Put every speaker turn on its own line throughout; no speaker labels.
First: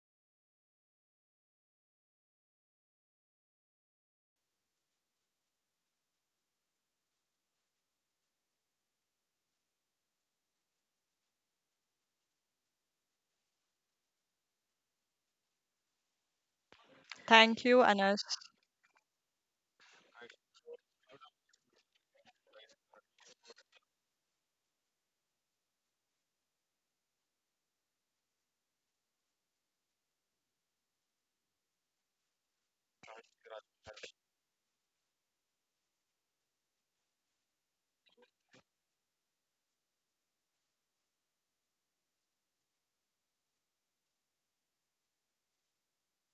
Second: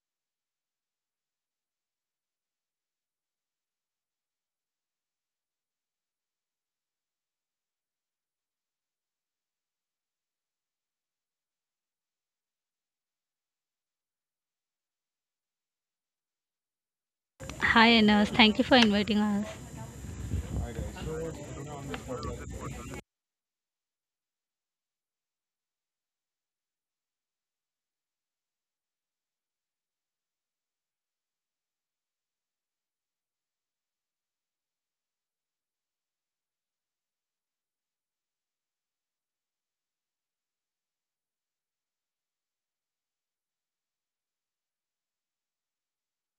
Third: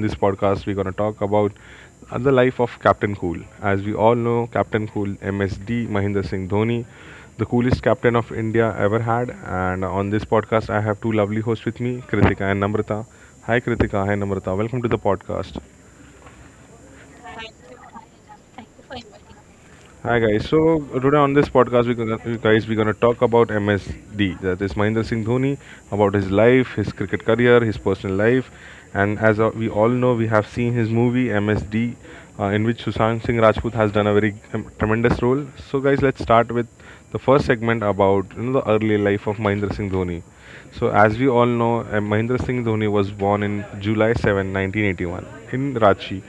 this podcast we're gonna talk about the life of Captain Cool. As we all know, Captain Cool, MSD, Mahendra Singh Dhoni, the coolest captain of India ever had. And on this podcast, I have two lovely hosts with me, Kritika and Namrata. Hi Kritika, hi Namrata. Welcome to the podcast.
Thank you,
Hi,
Anas.
Anas. Thank you for inviting us.
Hi guys. So today on this podcast, we're gonna talk about MSD. That is Mahendra Singh Dhoni, about his life, his cricket career, his personal life, and as we all know, we have seen his movie MSD, in which Sushant Singh Rajput has done a very tremendous role. So guys, let's start with the first segment about the early life of Mahendra Singh Dhoni. So, as we all know, Mahendra Singh Dhoni was born in July 7, 1981, in Ranchi,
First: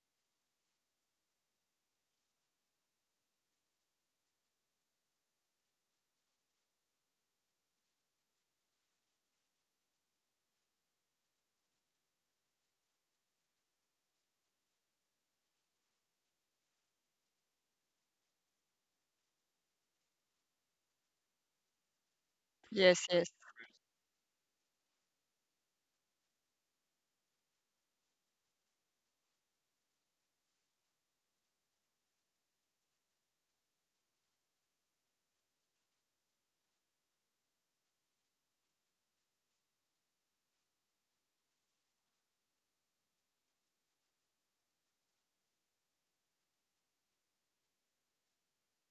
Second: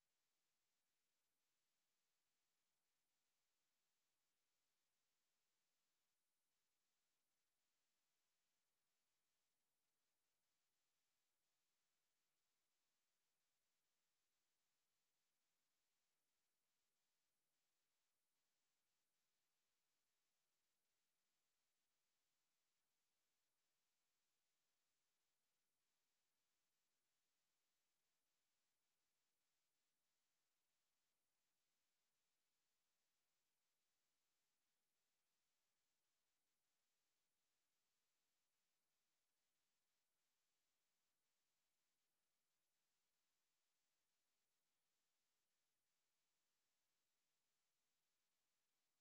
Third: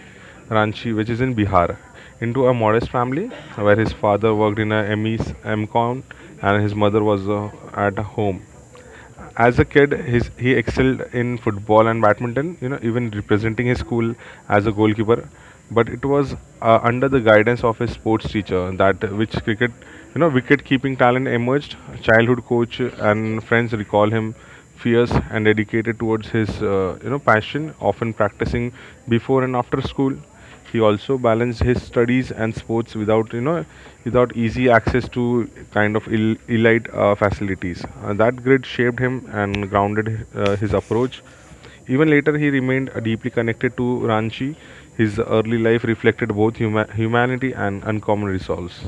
Ranchi, which is in Bihar, into a modest family where his father worked in a ME's MCON and his mother was at home. As a kid, he excelled in football and badminton, you know, even representing his school as a goalkeeper. But it was under the guidance of his sports teacher that which cricket, you know, wicket keeping talent emerged. Childhood coach
Yes, yes,
and friends recall him fierce and dedicated towards his passion, often practicing before and after school. He also balanced his studies and sports without, you know, without easy access to kind of elite facilities. That grit shaped him and grounded his approach. Even later, he remained deeply connected to Ranchi. His early life reflected both humanity and uncommon resolves.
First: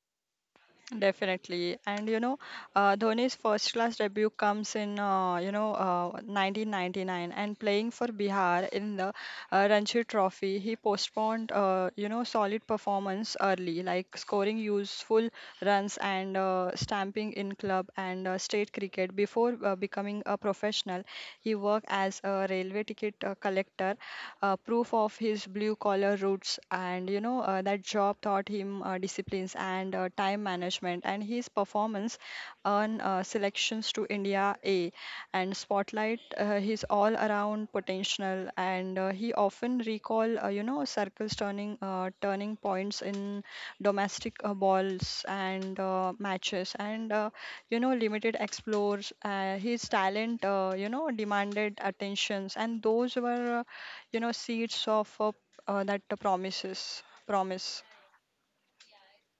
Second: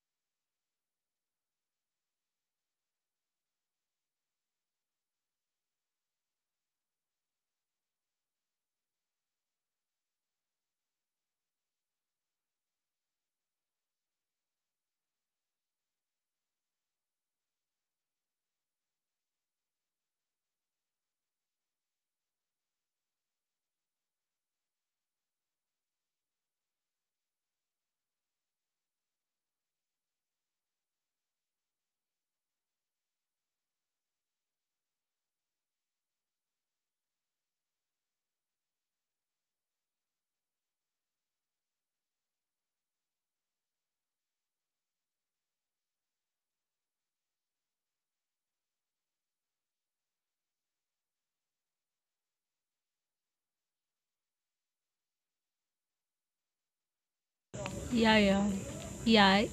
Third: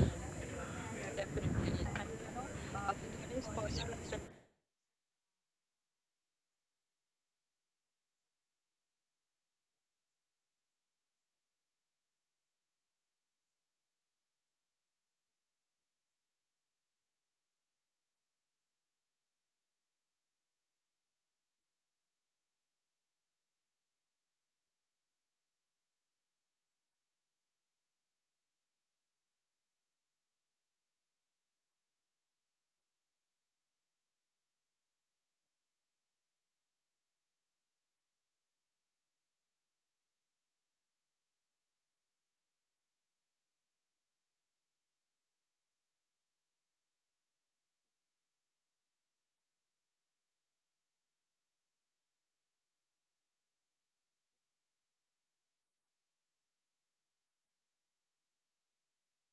definitely. And Dhoni's first class debut comes in, 1999, and playing for Bihar in the Ranji Trophy. He postponed, solid performance early, like scoring useful runs and stamping in club and state cricket. Before becoming a professional, he worked as a railway ticket collector, proof of his blue collar roots projects. And that job taught him disciplines and time management, and his performance earned selections to India A and spotlight his all around potential. And he often recall, circles turning, turning points in domestic balls and matches, and limited explores his talent, demanded attentions, and those were, seeds of, that promise.
Yeah, yeah. Yeah,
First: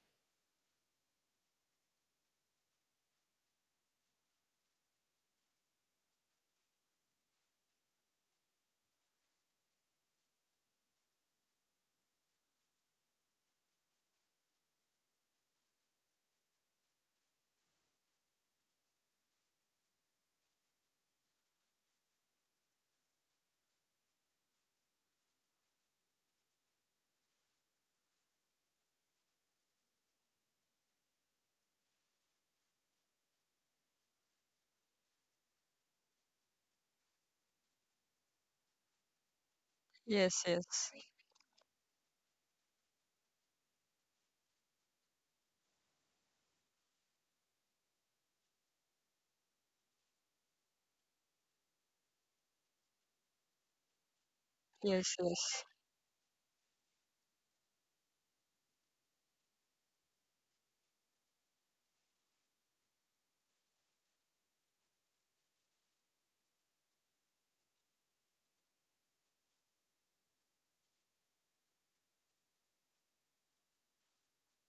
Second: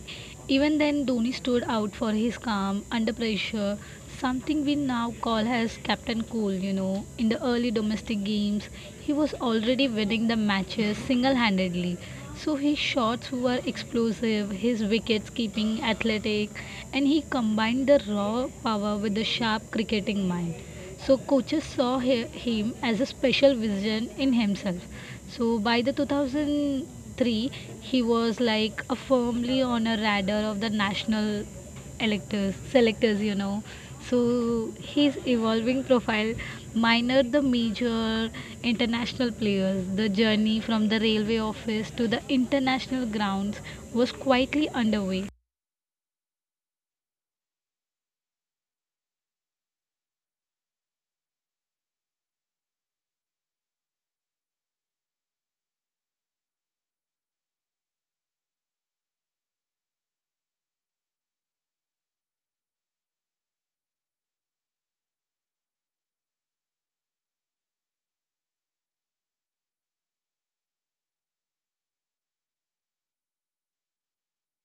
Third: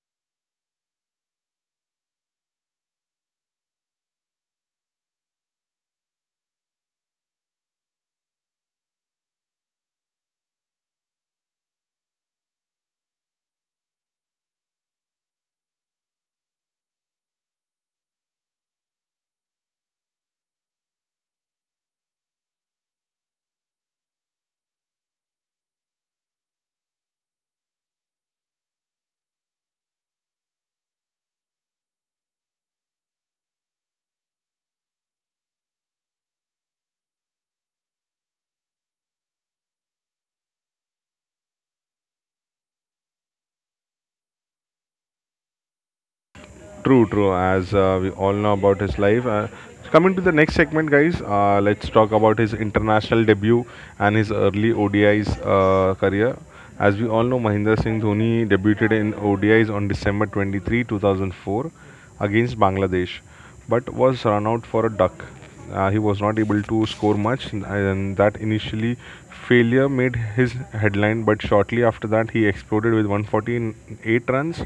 Even then, Dhoni stood out for his calm under pressure, something we now call as Captain Cool. You know, in the early domestic games, he was already winning the matches single handedly. So his shots were explosive, his wickets keeping athletic, and he combined the raw power with the sharp cricketing mind. So coaches saw him as a special vision in himself. So by the 2003, he was like a firmly on a radar of the national selectors, you know. So his evolving profile minered the major international players. The
Yes,
journey
yes,
from the railway office to the international grounds was quietly underway.
True, true. As we all know about his life. So coming to the next segment, guys, let's talk about his international debut and his early
yes,
ODIs
yes.
career. As we all know, Mahendra Singh Dhoni debuted in ODIs on December 23, 2004, against Bangladesh but was run out for a duck. He was not able to score much, and that initially failure made his headline. But shortly after that, he exploded with 148 runs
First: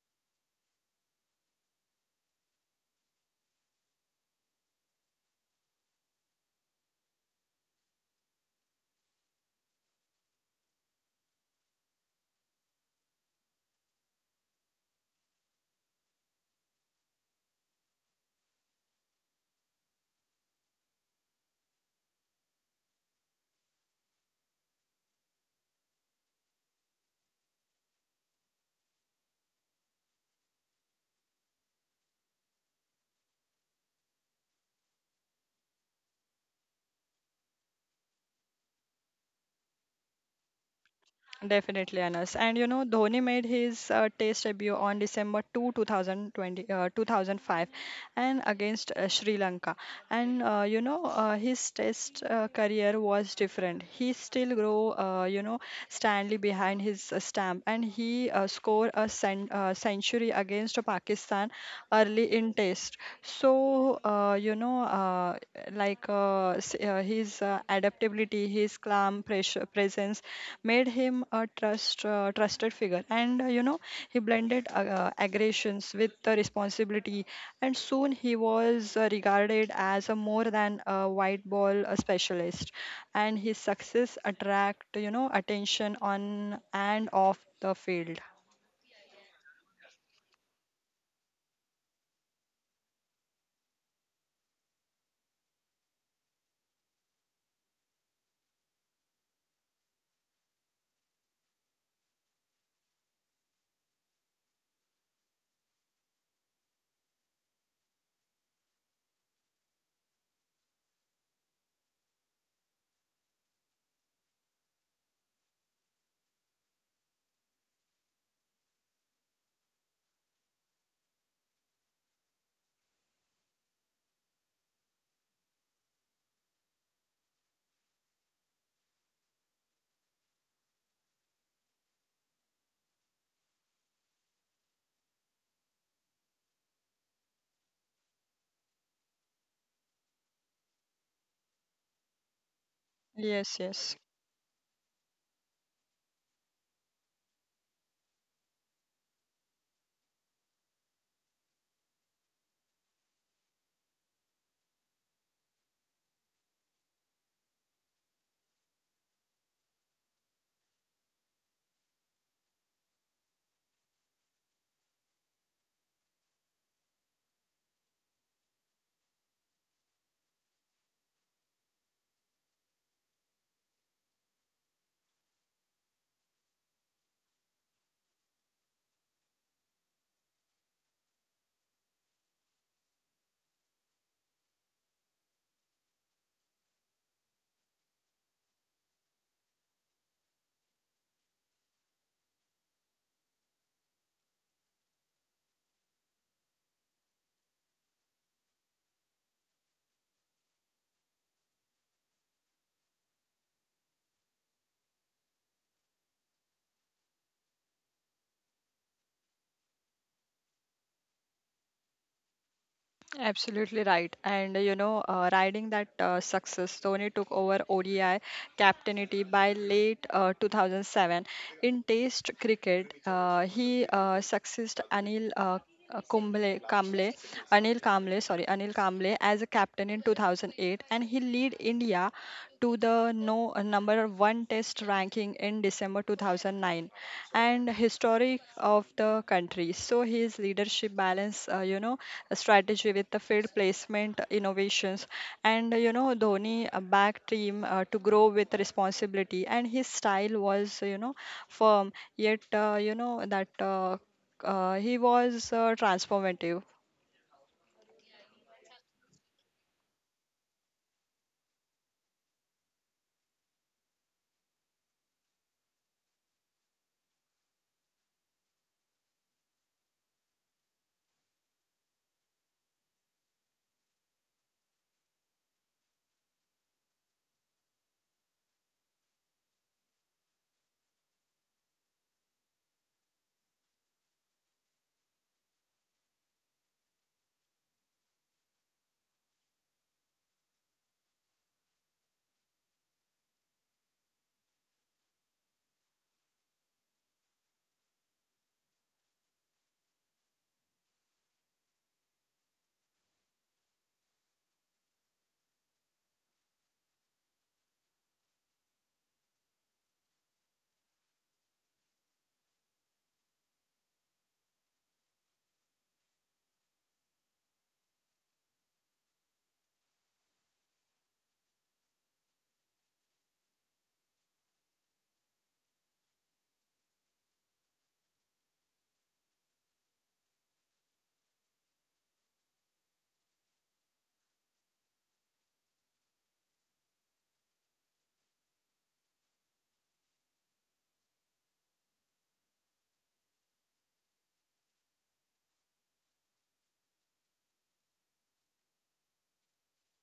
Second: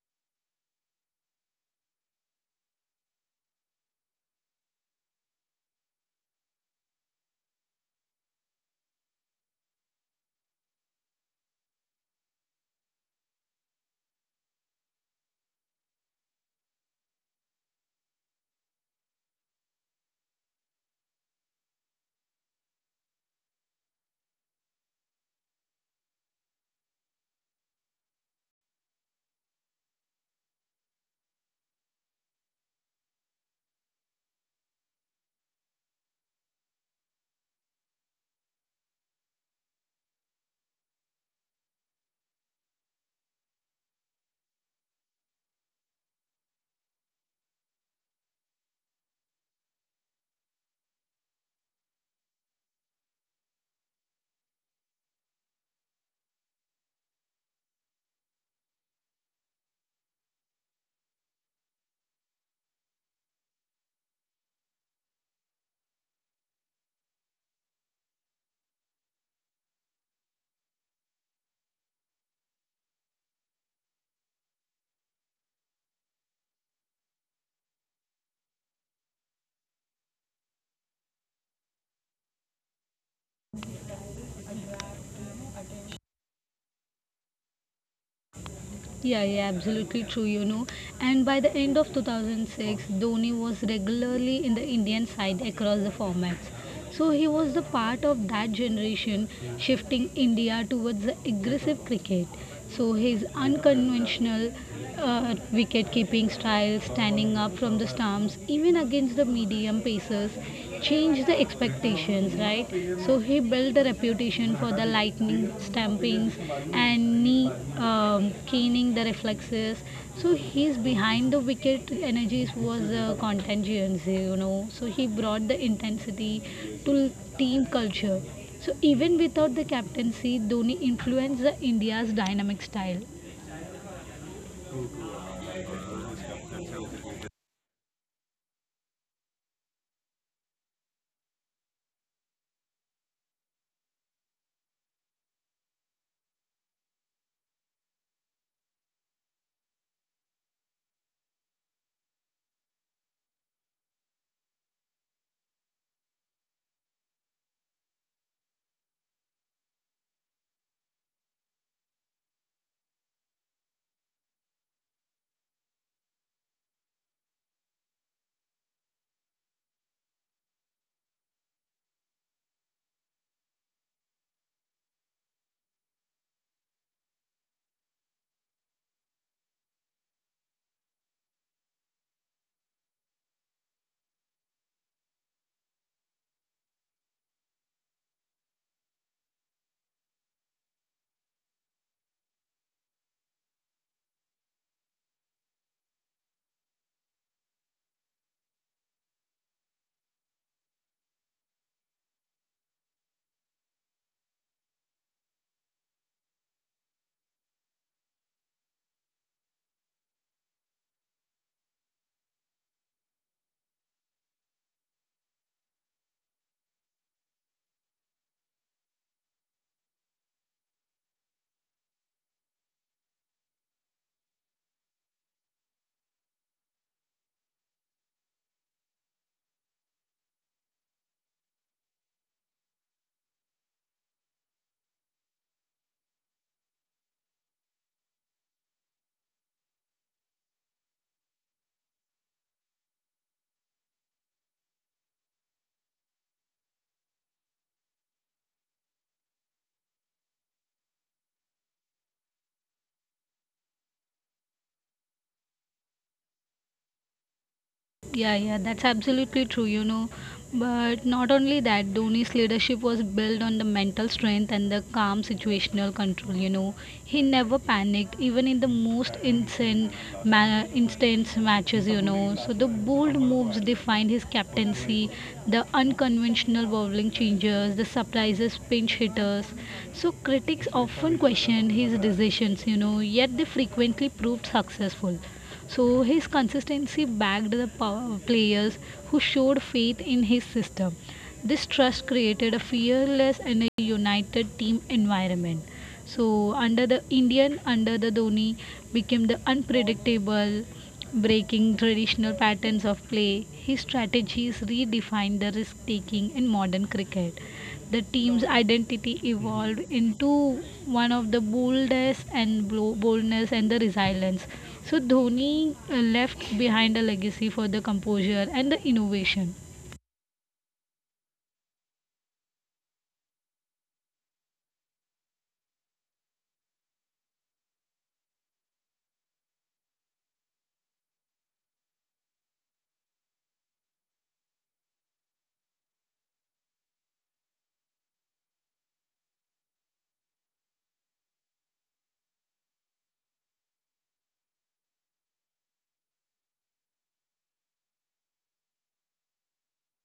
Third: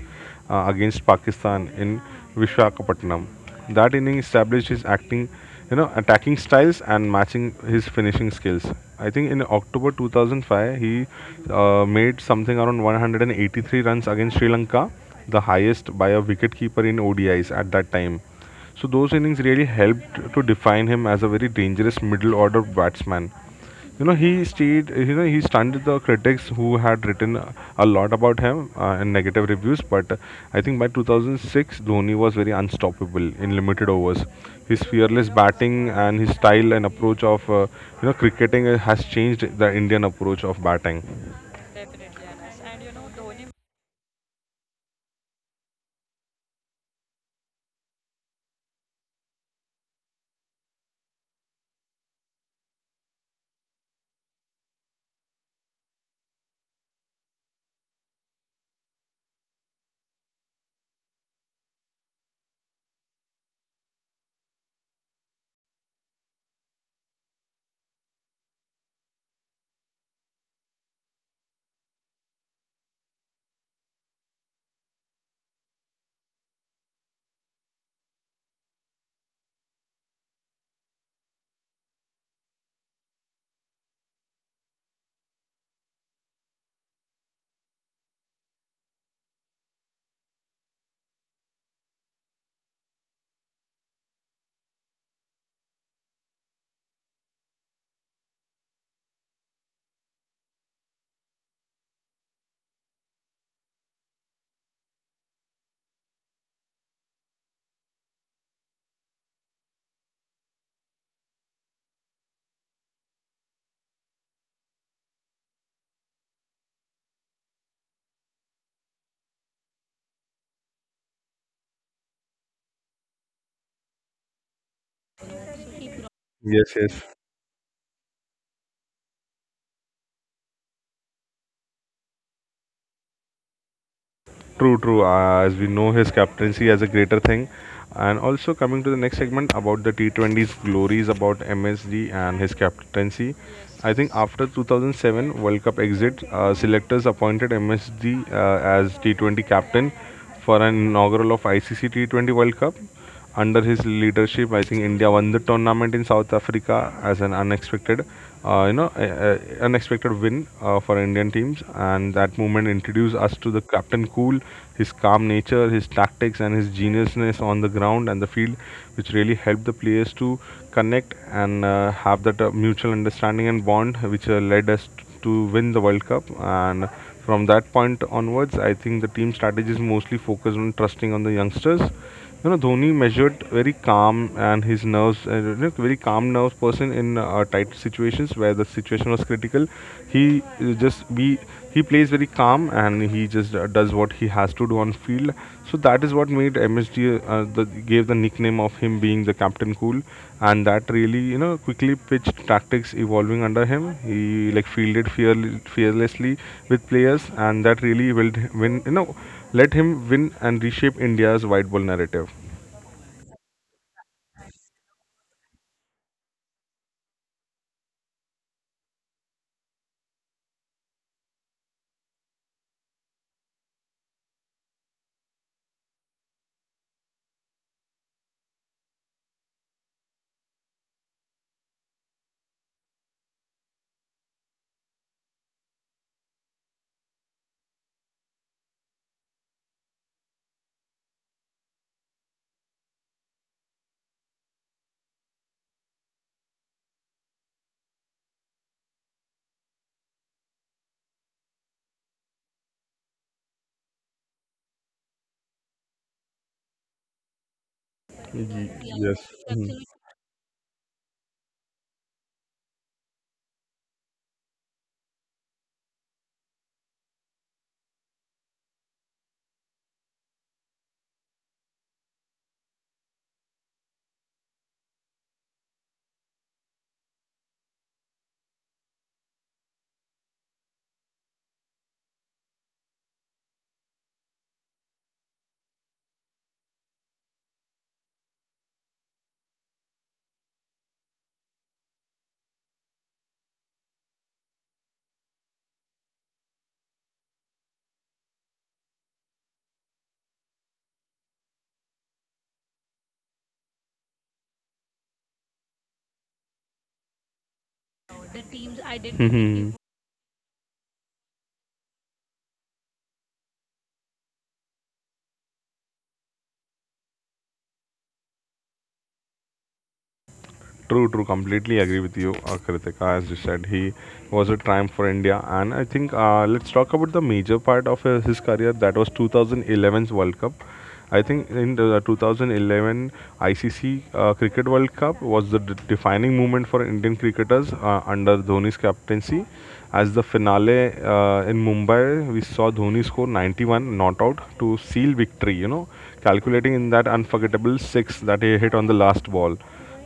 against Pakistan in Vishakhapatnam. That inning established his acting, you know, attacking styles and matching his finishing skills. I think in October 2005, he made something around 183 runs against Sri Lanka, the highest by a wicketkeeper in ODIs at that time. So those innings really helped to define him as a very dangerous middle order batsman. You know, he stayed. You know, he stunned the critics who had written a lot about him and negative reviews. But I think by 2006, Dhoni was very unstoppable in limited overs. His fearless batting and his style and approach of you know cricketing has changed the Indian approach of batting.
Definitely, Anas. And Dhoni made his test debut on December 2nd, 2 2020 uh, 2005, and against Sri Lanka. And his test career was different. He still grow, Stanley, behind his stamp, and he scored a century against Pakistan early in test. So, his adaptability, his calm presence made him a trusted figure. And, he blended, aggressions with the responsibility, and soon he was regarded as a more than a white ball specialist. And his success attract, attention on and off the field.
Yeah, yeah, absolutely true, you know. And by the end of 2006, Dhoni was regularly in the Indian side across the formats. So he was the part of that generation shifting India towards the aggressive cricket. So his unconventional wicket keeping style, standing up from the stumps, even against the medium pacers, change the expectations, right? So he built the reputation for the lightning stampings and knee caning the reflexes. So he's behind the wicket energies was contagious, you know. So he brought the intensity
Yes, yes.
to team culture. So even without the captaincy, Dhoni influenced the India's dynamic style.
True, true. As we know his captaincy as a greater thing. And also coming to the next segment about the T20's glories about MSG and his captaincy.
Yes,
I
yes.
think after 2007 World Cup exit, selectors appointed MSG as T20 captain for an inaugural of ICC T20 World Cup under his leadership, I think India won the tournament in South Africa as an unexpected, uh, you know a, unexpected win for Indian teams. And that moment introduced us to the Captain Cool, his calm nature, his tactics, and his geniusness on the ground and the field, which really helped the players to connect and have that mutual understanding and bond, which led us to win the World Cup. And from that point onwards, I think the team strategy is mostly focused on trusting on the youngsters. You know, Dhoni measured very calm and his nerves, very calm nerves person in tight situations where the situation was critical. He just be He plays very calm and he just does what he has to do on field. So that is what made MSG, uh, the, gave the nickname of him being the Captain Cool, and that really, you know, quickly pitched tactics evolving under him. He like fielded fearlessly with players, and that really will win, you know, let him win and reshape India's white ball narrative.
Absolutely right. And, riding that success, Dhoni took over ODI captainity by late 2007. In Test cricket, he succeeded Anil, Kumble, Kamble, Anil Kamble, sorry, Anil Kamble as a captain in 2008, and he lead India to the no number one Test ranking in December 2009, and historic of the country. So his leadership balance, strategy with the field placement innovations, and Dhoni backed team to grow with responsibility, and his style was, firm yet, you know that he was transformative.
Yeah, yeah, that's
Yeah,
absolutely true,
yes.
you know. But not only that, Dhoni's leadership was built on the mental strength and the calm situational control, you know. He never panicked, even in the most instance matches, you know. So the bold moves defined his captaincy, the unconventional bowling changes, the surprises pinch hitters. So critics often questioned his decisions, you know, yet they frequently proved successful. So his consistency backed the power players who showed faith in his system. This trust created a fearless and a united team environment. So under the Dhoni became the unpredictable, breaking traditional patterns of play. His strategies redefined the risk taking in modern cricket, the team's identity
Hmm.
evolved into one of the boldness and the resilience. So Dhoni left behind a legacy for the composure and the innovation.
True, true. Completely agree with you, Kritika. As you said, he was a triumph for India, and I think let's talk about the major part of his career. That was 2011's World Cup. I think in the 2011 ICC Cricket World Cup was the defining moment for Indian cricketers under Dhoni's captaincy. As the finale in Mumbai, we saw Dhoni score 91 not out to seal victory. You know, calculating in that unforgettable six that he hit on the last ball.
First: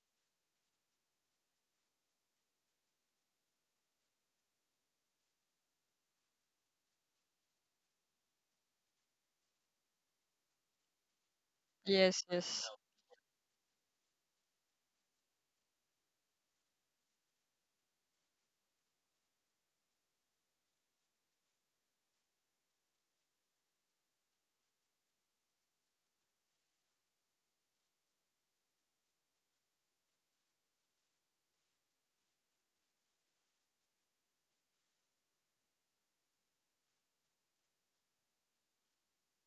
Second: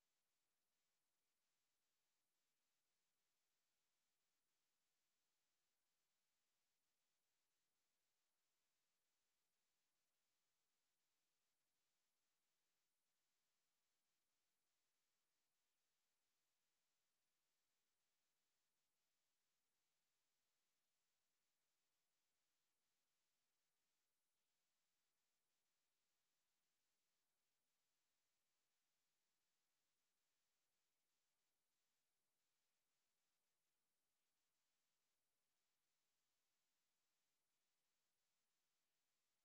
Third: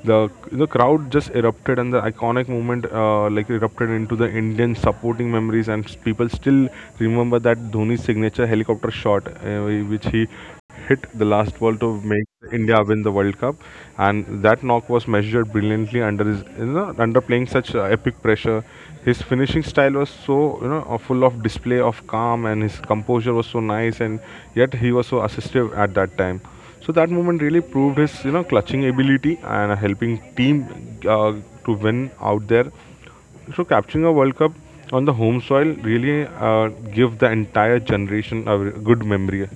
The crowd just erupted, and the iconic moment like erupted into the Indian supporting memories, and people still remember that Dhoni's signature helicopter shot, which he hit the last ball to make
Yes, yes.
India win the World Cup, and that knock was measured brilliantly under his, you know, under playing such epic pressure. His finishing style was so, you know, full of display of calm, and his composure was so nice, and yet he was so assistive at that time. So that moment really proved his, you know, clutching ability and helping team uh, to win out there. So capturing a World Cup on the home soil really give the entire generation a good memory.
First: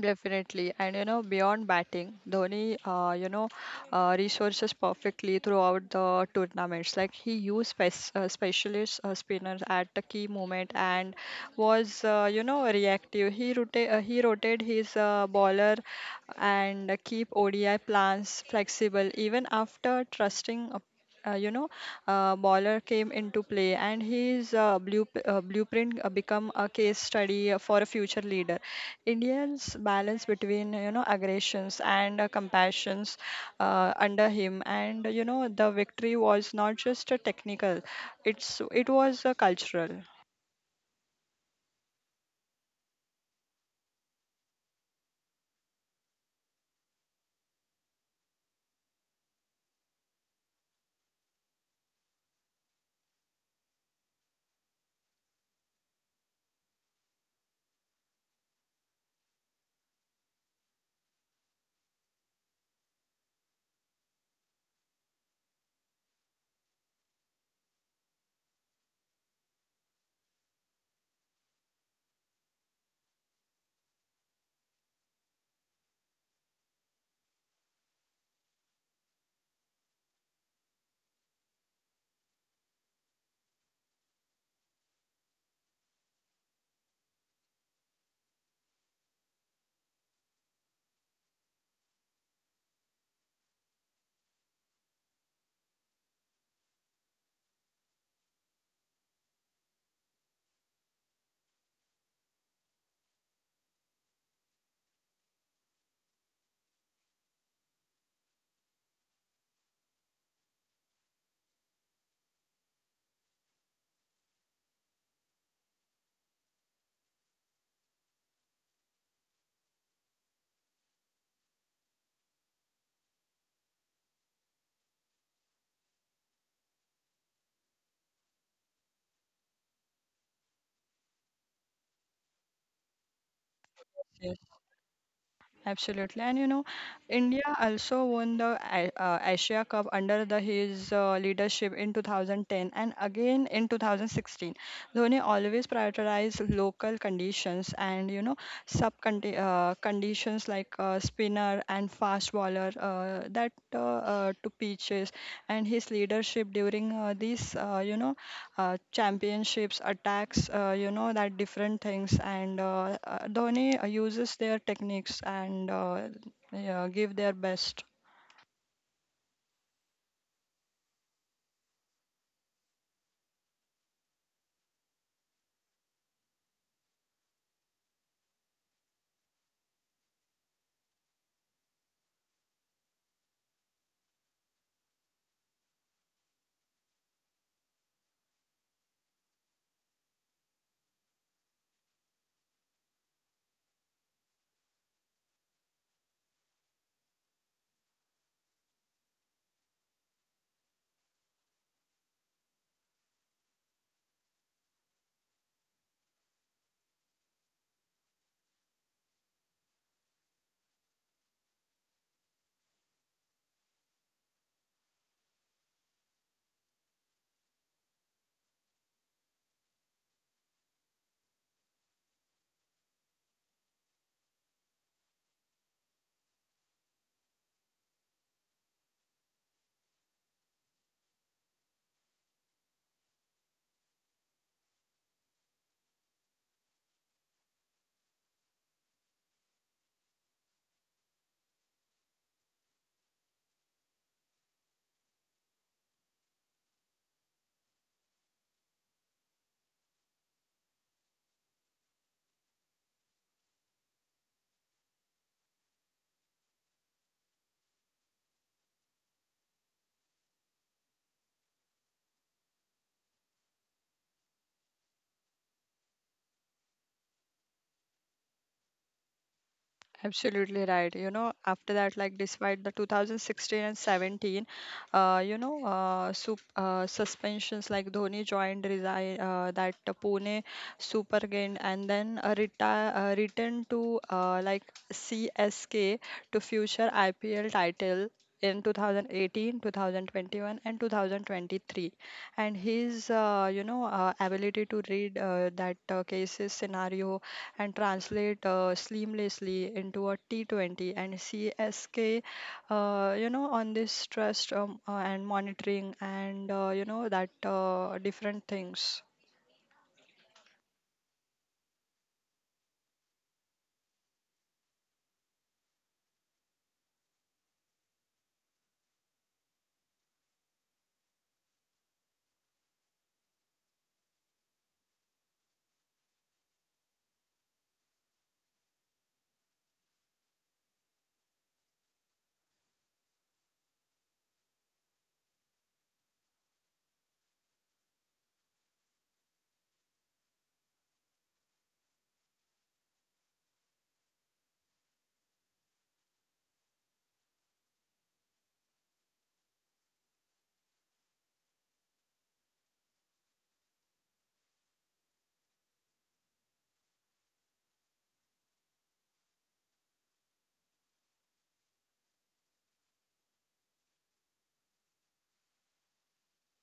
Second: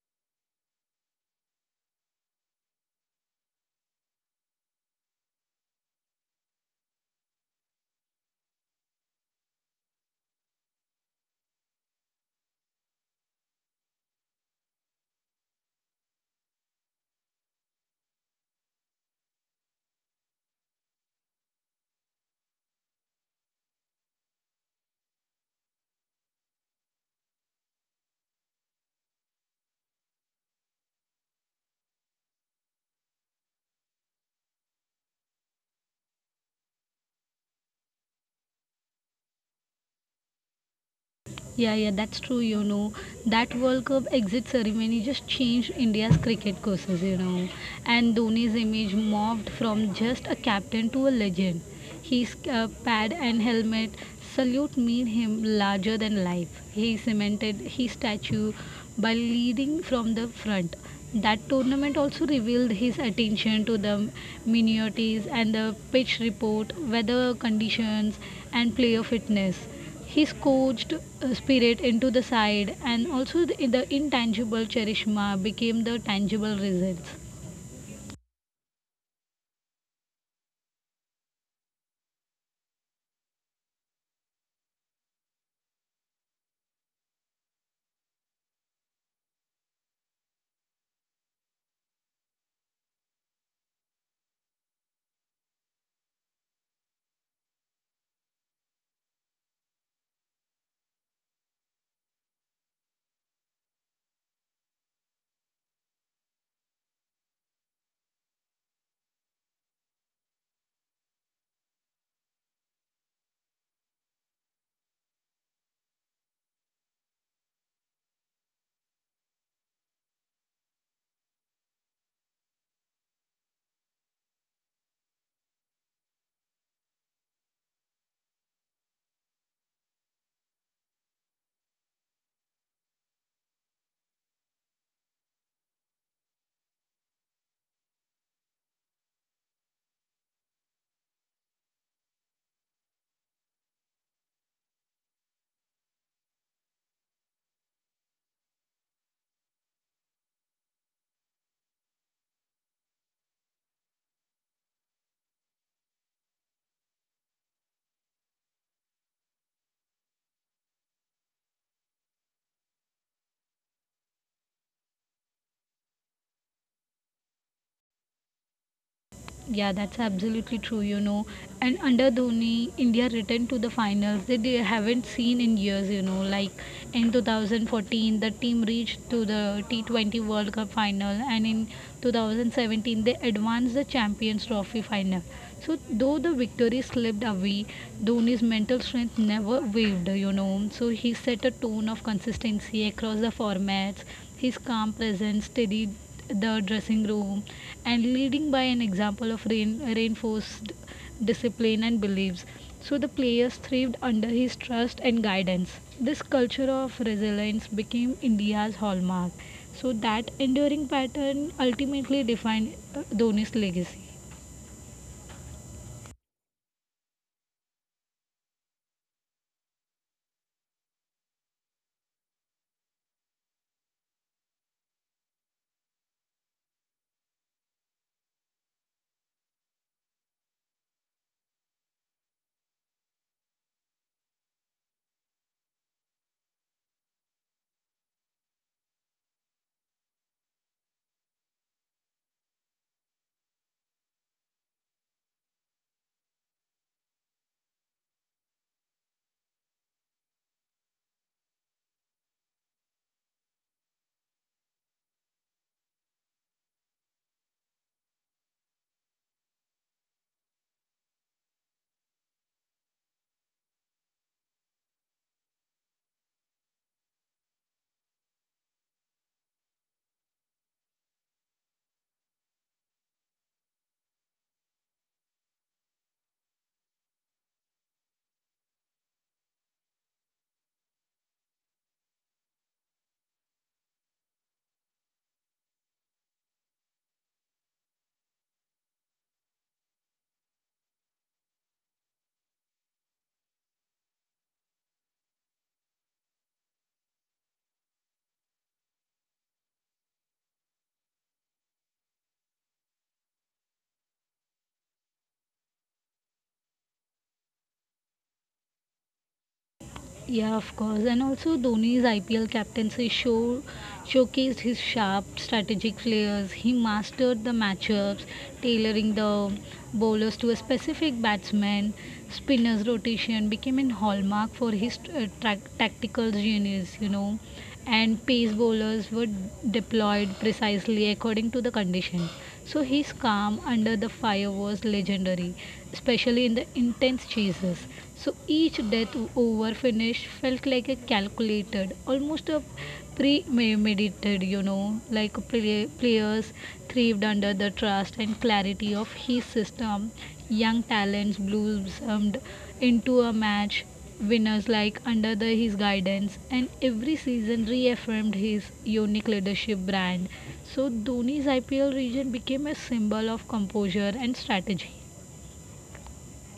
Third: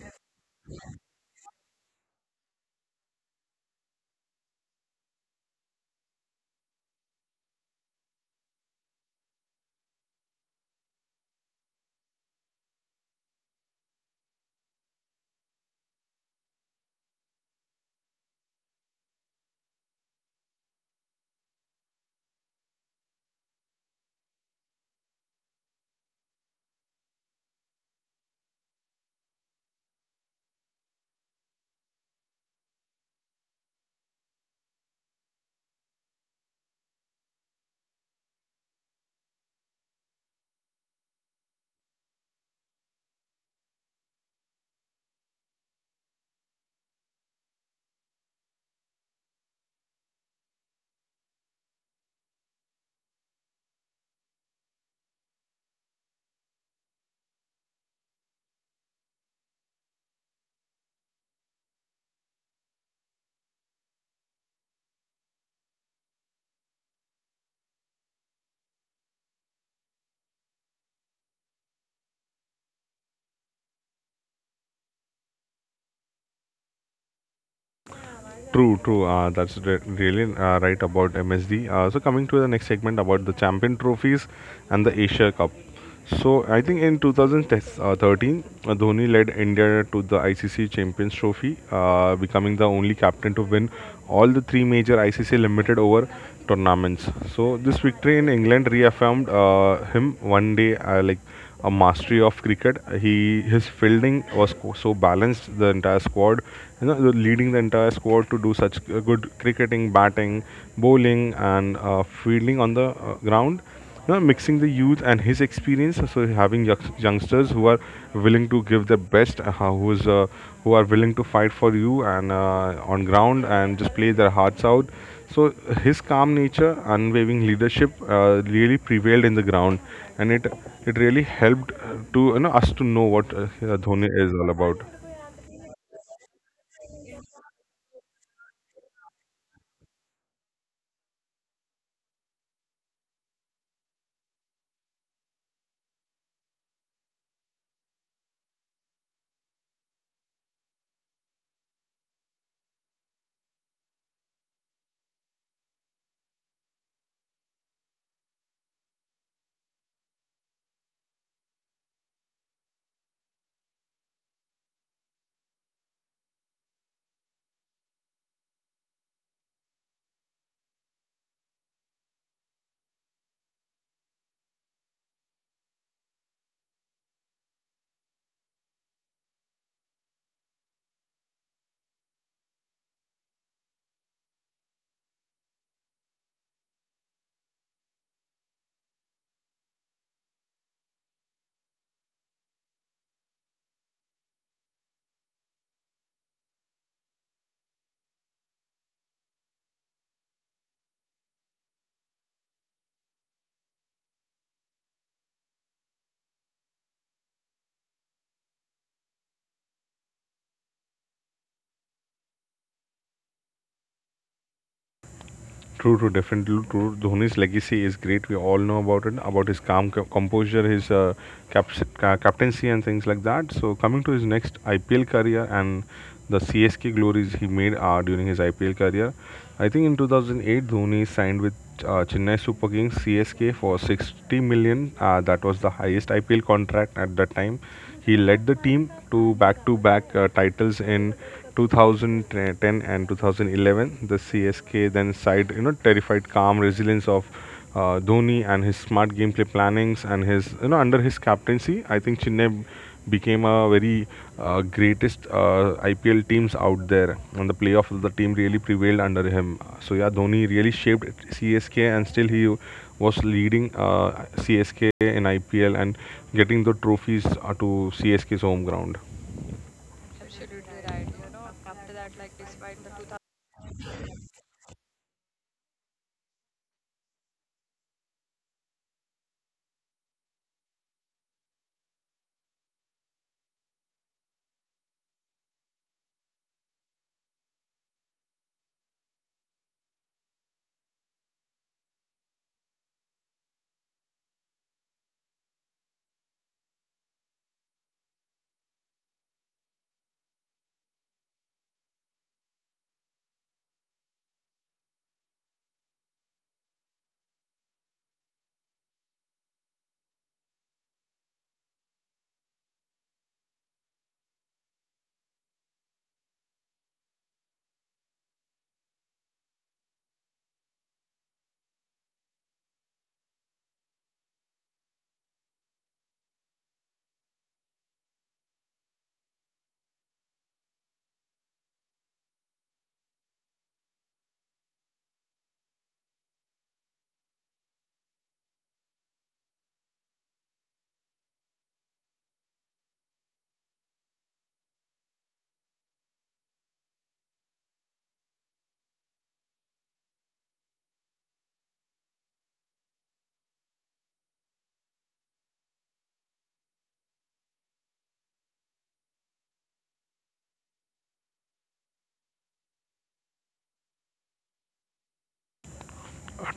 Definitely. And, beyond batting, Dhoni, resources perfectly throughout the tournaments. Like he used, specialist spinners at the key moment and was, reactive. He rotated his bowler and keep ODI plans flexible even after trusting. Uh, you know, Bowler came into play, and his, blueprint become a case study for a future leader. Indians balance between, aggressions and compassions under him, and the victory was not just a technical; it was a cultural.
Yeah, yeah, that's true. You know, that World Cup exit ceremony just changed India's cricket courses, you know. And Dhoni's image morphed from just a captain to a legend. His pad and helmet salute made him larger than life. He cemented his statue by leading from the front. That tournament also revealed his attention to the minorities and the pitch report, weather conditions, and player fitness. He's coached Spirit into the side, and also the intangible Charishma became the tangible results.
True, true. That's really right about MSD. So coming to the next segment about the Champion Trophies and the Asia Cup. So I think in 2013, Dhoni led India to the ICC Champions Trophy, becoming the only captain to win all the three major ICC limited over tournaments. So this victory in England reaffirmed him one day like a mastery of cricket. He his fielding was so balanced the entire squad, you know, leading the entire squad to do such good cricketing, batting, bowling, and fielding on the ground. You know, mixing the youth and his experience, so having youngsters who are willing to give their best, who is uh, who are willing to fight for you and on ground and just play their hearts out. So his calm nature, unwavering leadership, really prevailed in the ground, and it really helped to, you know, us to know what Dhoni is all about.
Absolutely, and, India also won the Asia Cup under the his leadership in 2010 and again in 2016. Dhoni always prioritized local conditions and, you know sub conditions like spinner and fast bowler, that to pitches, and his leadership during these, championships, attacks, that different things. And Dhoni uses their techniques and, yeah, give their best.
Yeah, that's absolutely true, you know. And under Dhoni, India returned to the finals that they haven't seen in years, you know. Like in 2014, the team reached to the T20 World Cup final, and in 2017, they advanced the Champions Trophy final. So, though the victory slipped away, Dhoni's mental strength never wavered, you know. So, he set a tone of consistency across the formats. His calm presence, steady the dressing room and leading by an example of reinforced discipline and beliefs. So the players thrived under his trust and guidance. This culture of resilience became India's hallmark. So that enduring pattern ultimately defined Dhoni's legacy.
True, true, definitely true. Dhoni's legacy is great. We all know about it, about his calm composure, his cap- captaincy, and things like that. So coming to his next IPL career and the CSK glories he made are during his IPL career. I think in 2008, Dhoni signed with Chennai Super Kings CSK for 60 million. That was the highest IPL contract at that time. He led the team to back-to-back titles in 2010 and 2011. The CSK then side, you know, terrified calm resilience of Dhoni and his smart gameplay plannings and his, you know, under his captaincy, I think Chennai became a very greatest IPL teams out there, and the playoff of the team really prevailed under him. So yeah, Dhoni really shaped CSK, and still he was leading CSK in IPL and getting the trophies to CSK's home ground.
Absolutely right. After that, like despite the 2016 and 17, you know, sup suspensions, like Dhoni joined resign that Pune Super Game, and then retire returned to, CSK, to future IPL title in 2018, 2021, and 2023. And his, ability to read that cases scenario and translate seamlessly into a T20 and CSK, on this trust, and monitoring, and, that different things.
Yeah, of course. And also Dhoni's IPL captaincy showcased his sharp strategic players. He mastered the matchups, tailoring the bowlers to a specific batsman. Spinner's rotation became a hallmark for his tactical genius, you know, and pace bowlers were deployed precisely according to the condition. So his calm under the fire was legendary, especially in the intense chases. So each death over finish felt like a calculated, almost a premeditated, you know, like players thrived under the trust and clarity of his system. Young talents blossomed into a match winners like under his guidance, and every season reaffirmed his unique leadership brand. So Dhoni's IPL region became a symbol of composure and strategy.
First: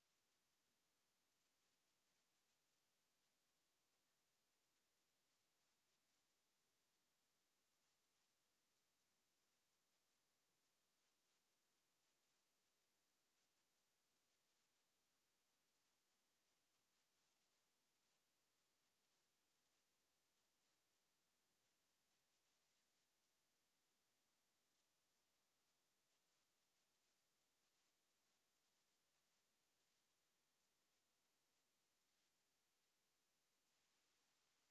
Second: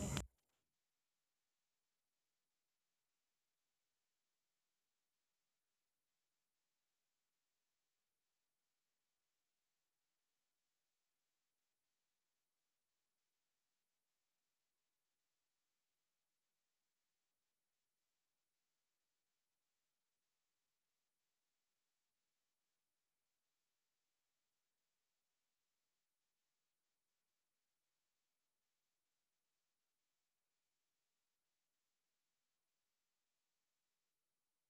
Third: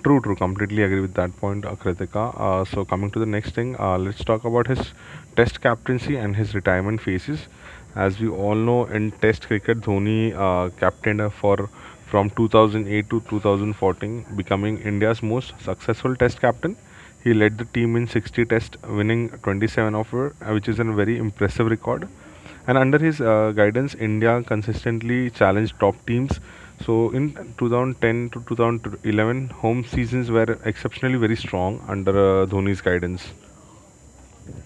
True, true. Completely agree with that point, Kritika. So coming to the next thing, let's talk about his Test captaincy and his retirement phases. As we all know, in Test cricket, Dhoni captained for from 2008 to 2014, becoming India's most successful Test captain. He led the team in 60 Tests, winning 27 of it, which is a very impressive record. And under his guidance, India consistently challenged top teams. So in 2010 to 2011, home seasons were exceptionally very strong under Dhoni's guidance.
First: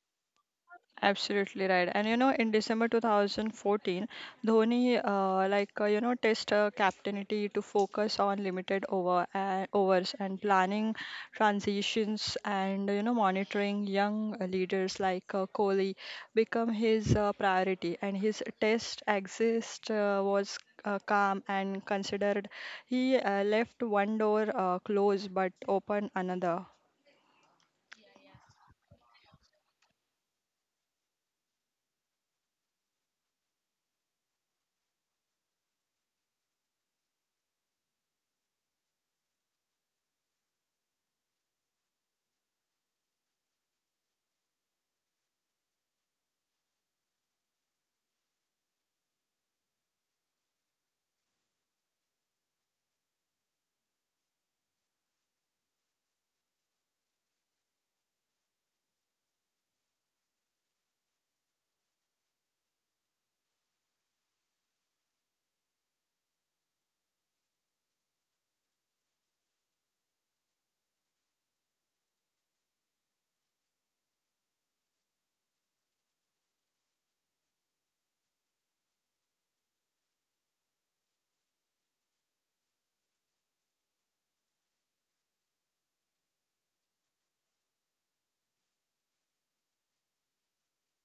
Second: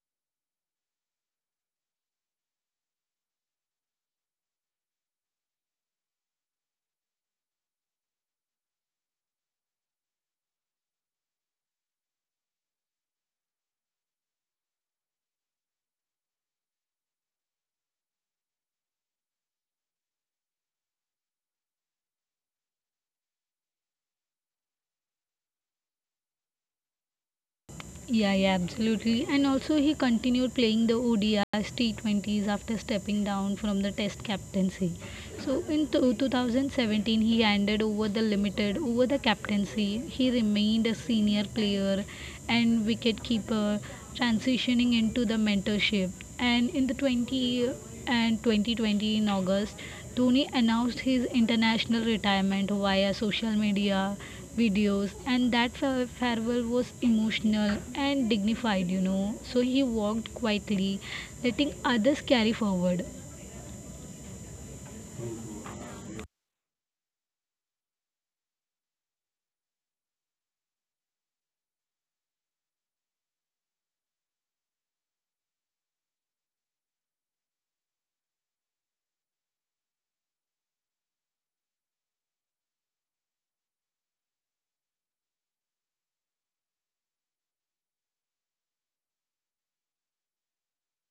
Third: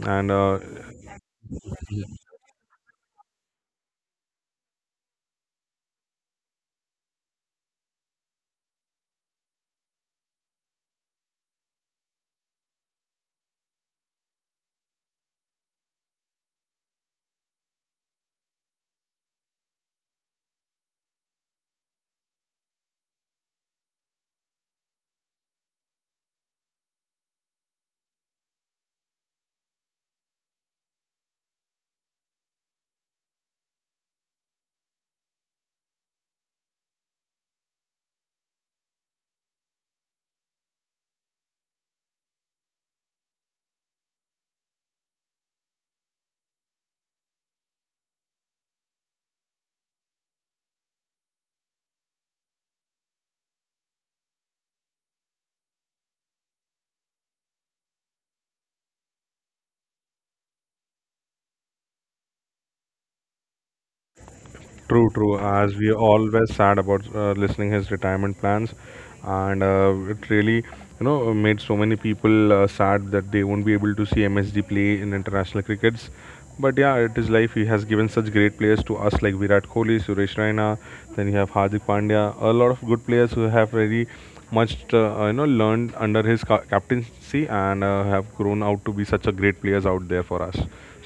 And
Absolutely right. And, in December 2014, Dhoni, test captainity to focus on limited over overs, and planning transitions, and monitoring young leaders like Kohli become his priority. And his test exist was calm and considered. He left one door closed but opened another.
Yeah, yeah, absolutely. And also, he continued playing the ODIs, T20s after stepping down from the Test captaincy. So, in 2017, he handed over the limited over the captaincy. He remained a senior player and wicketkeeper, transitioning into the mentorship. And in the 20 and 2020 in August, Dhoni announced his international retirement via social media videos, and that farewell was emotional and dignified, you know. So he walked quietly, letting others carry forward.
True, true. As we are always sad about listening his retirement plans, and it really, you know, made so many people sad that they won't be able to see MSD play in international crickets. But yeah, it is life. He has given such great players to us like Virat Kohli, Suresh Raina. Then you have Hardik Pandya. A lot of good players who have very much, learned under his captaincy and have grown out to be such a great players out there for us.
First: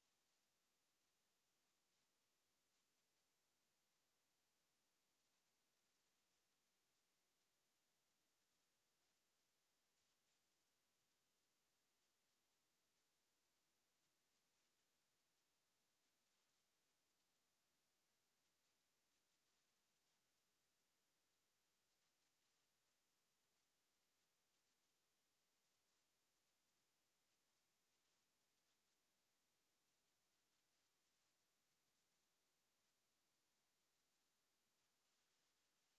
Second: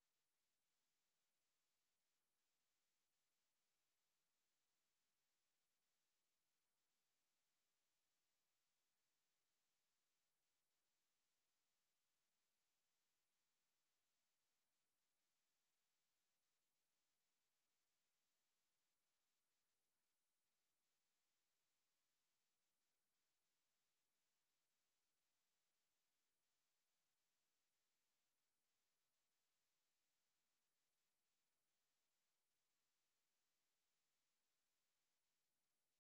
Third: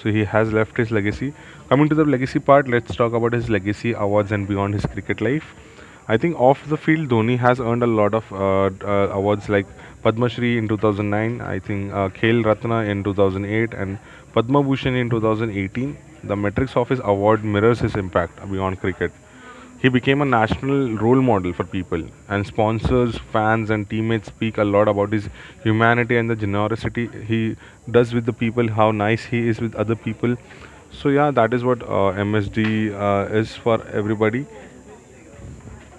So he has left his legacy. Coming to the legacy part, let's talk about his legacy awards and beyond his cricket life. I think off the field, Dhoni has earned a lot of awards like Padma Shri in 2009, I think Khel Ratna in 2008, and Padma Bhushan in 2018. The metrics of his award mirrors his impact beyond cricket. He became a national role model for people, and sponsors, fans, and teammates speak a lot about his humanity and the generosity he does with the people, how nice he is with other people. So, yeah, that is what MSD is for everybody.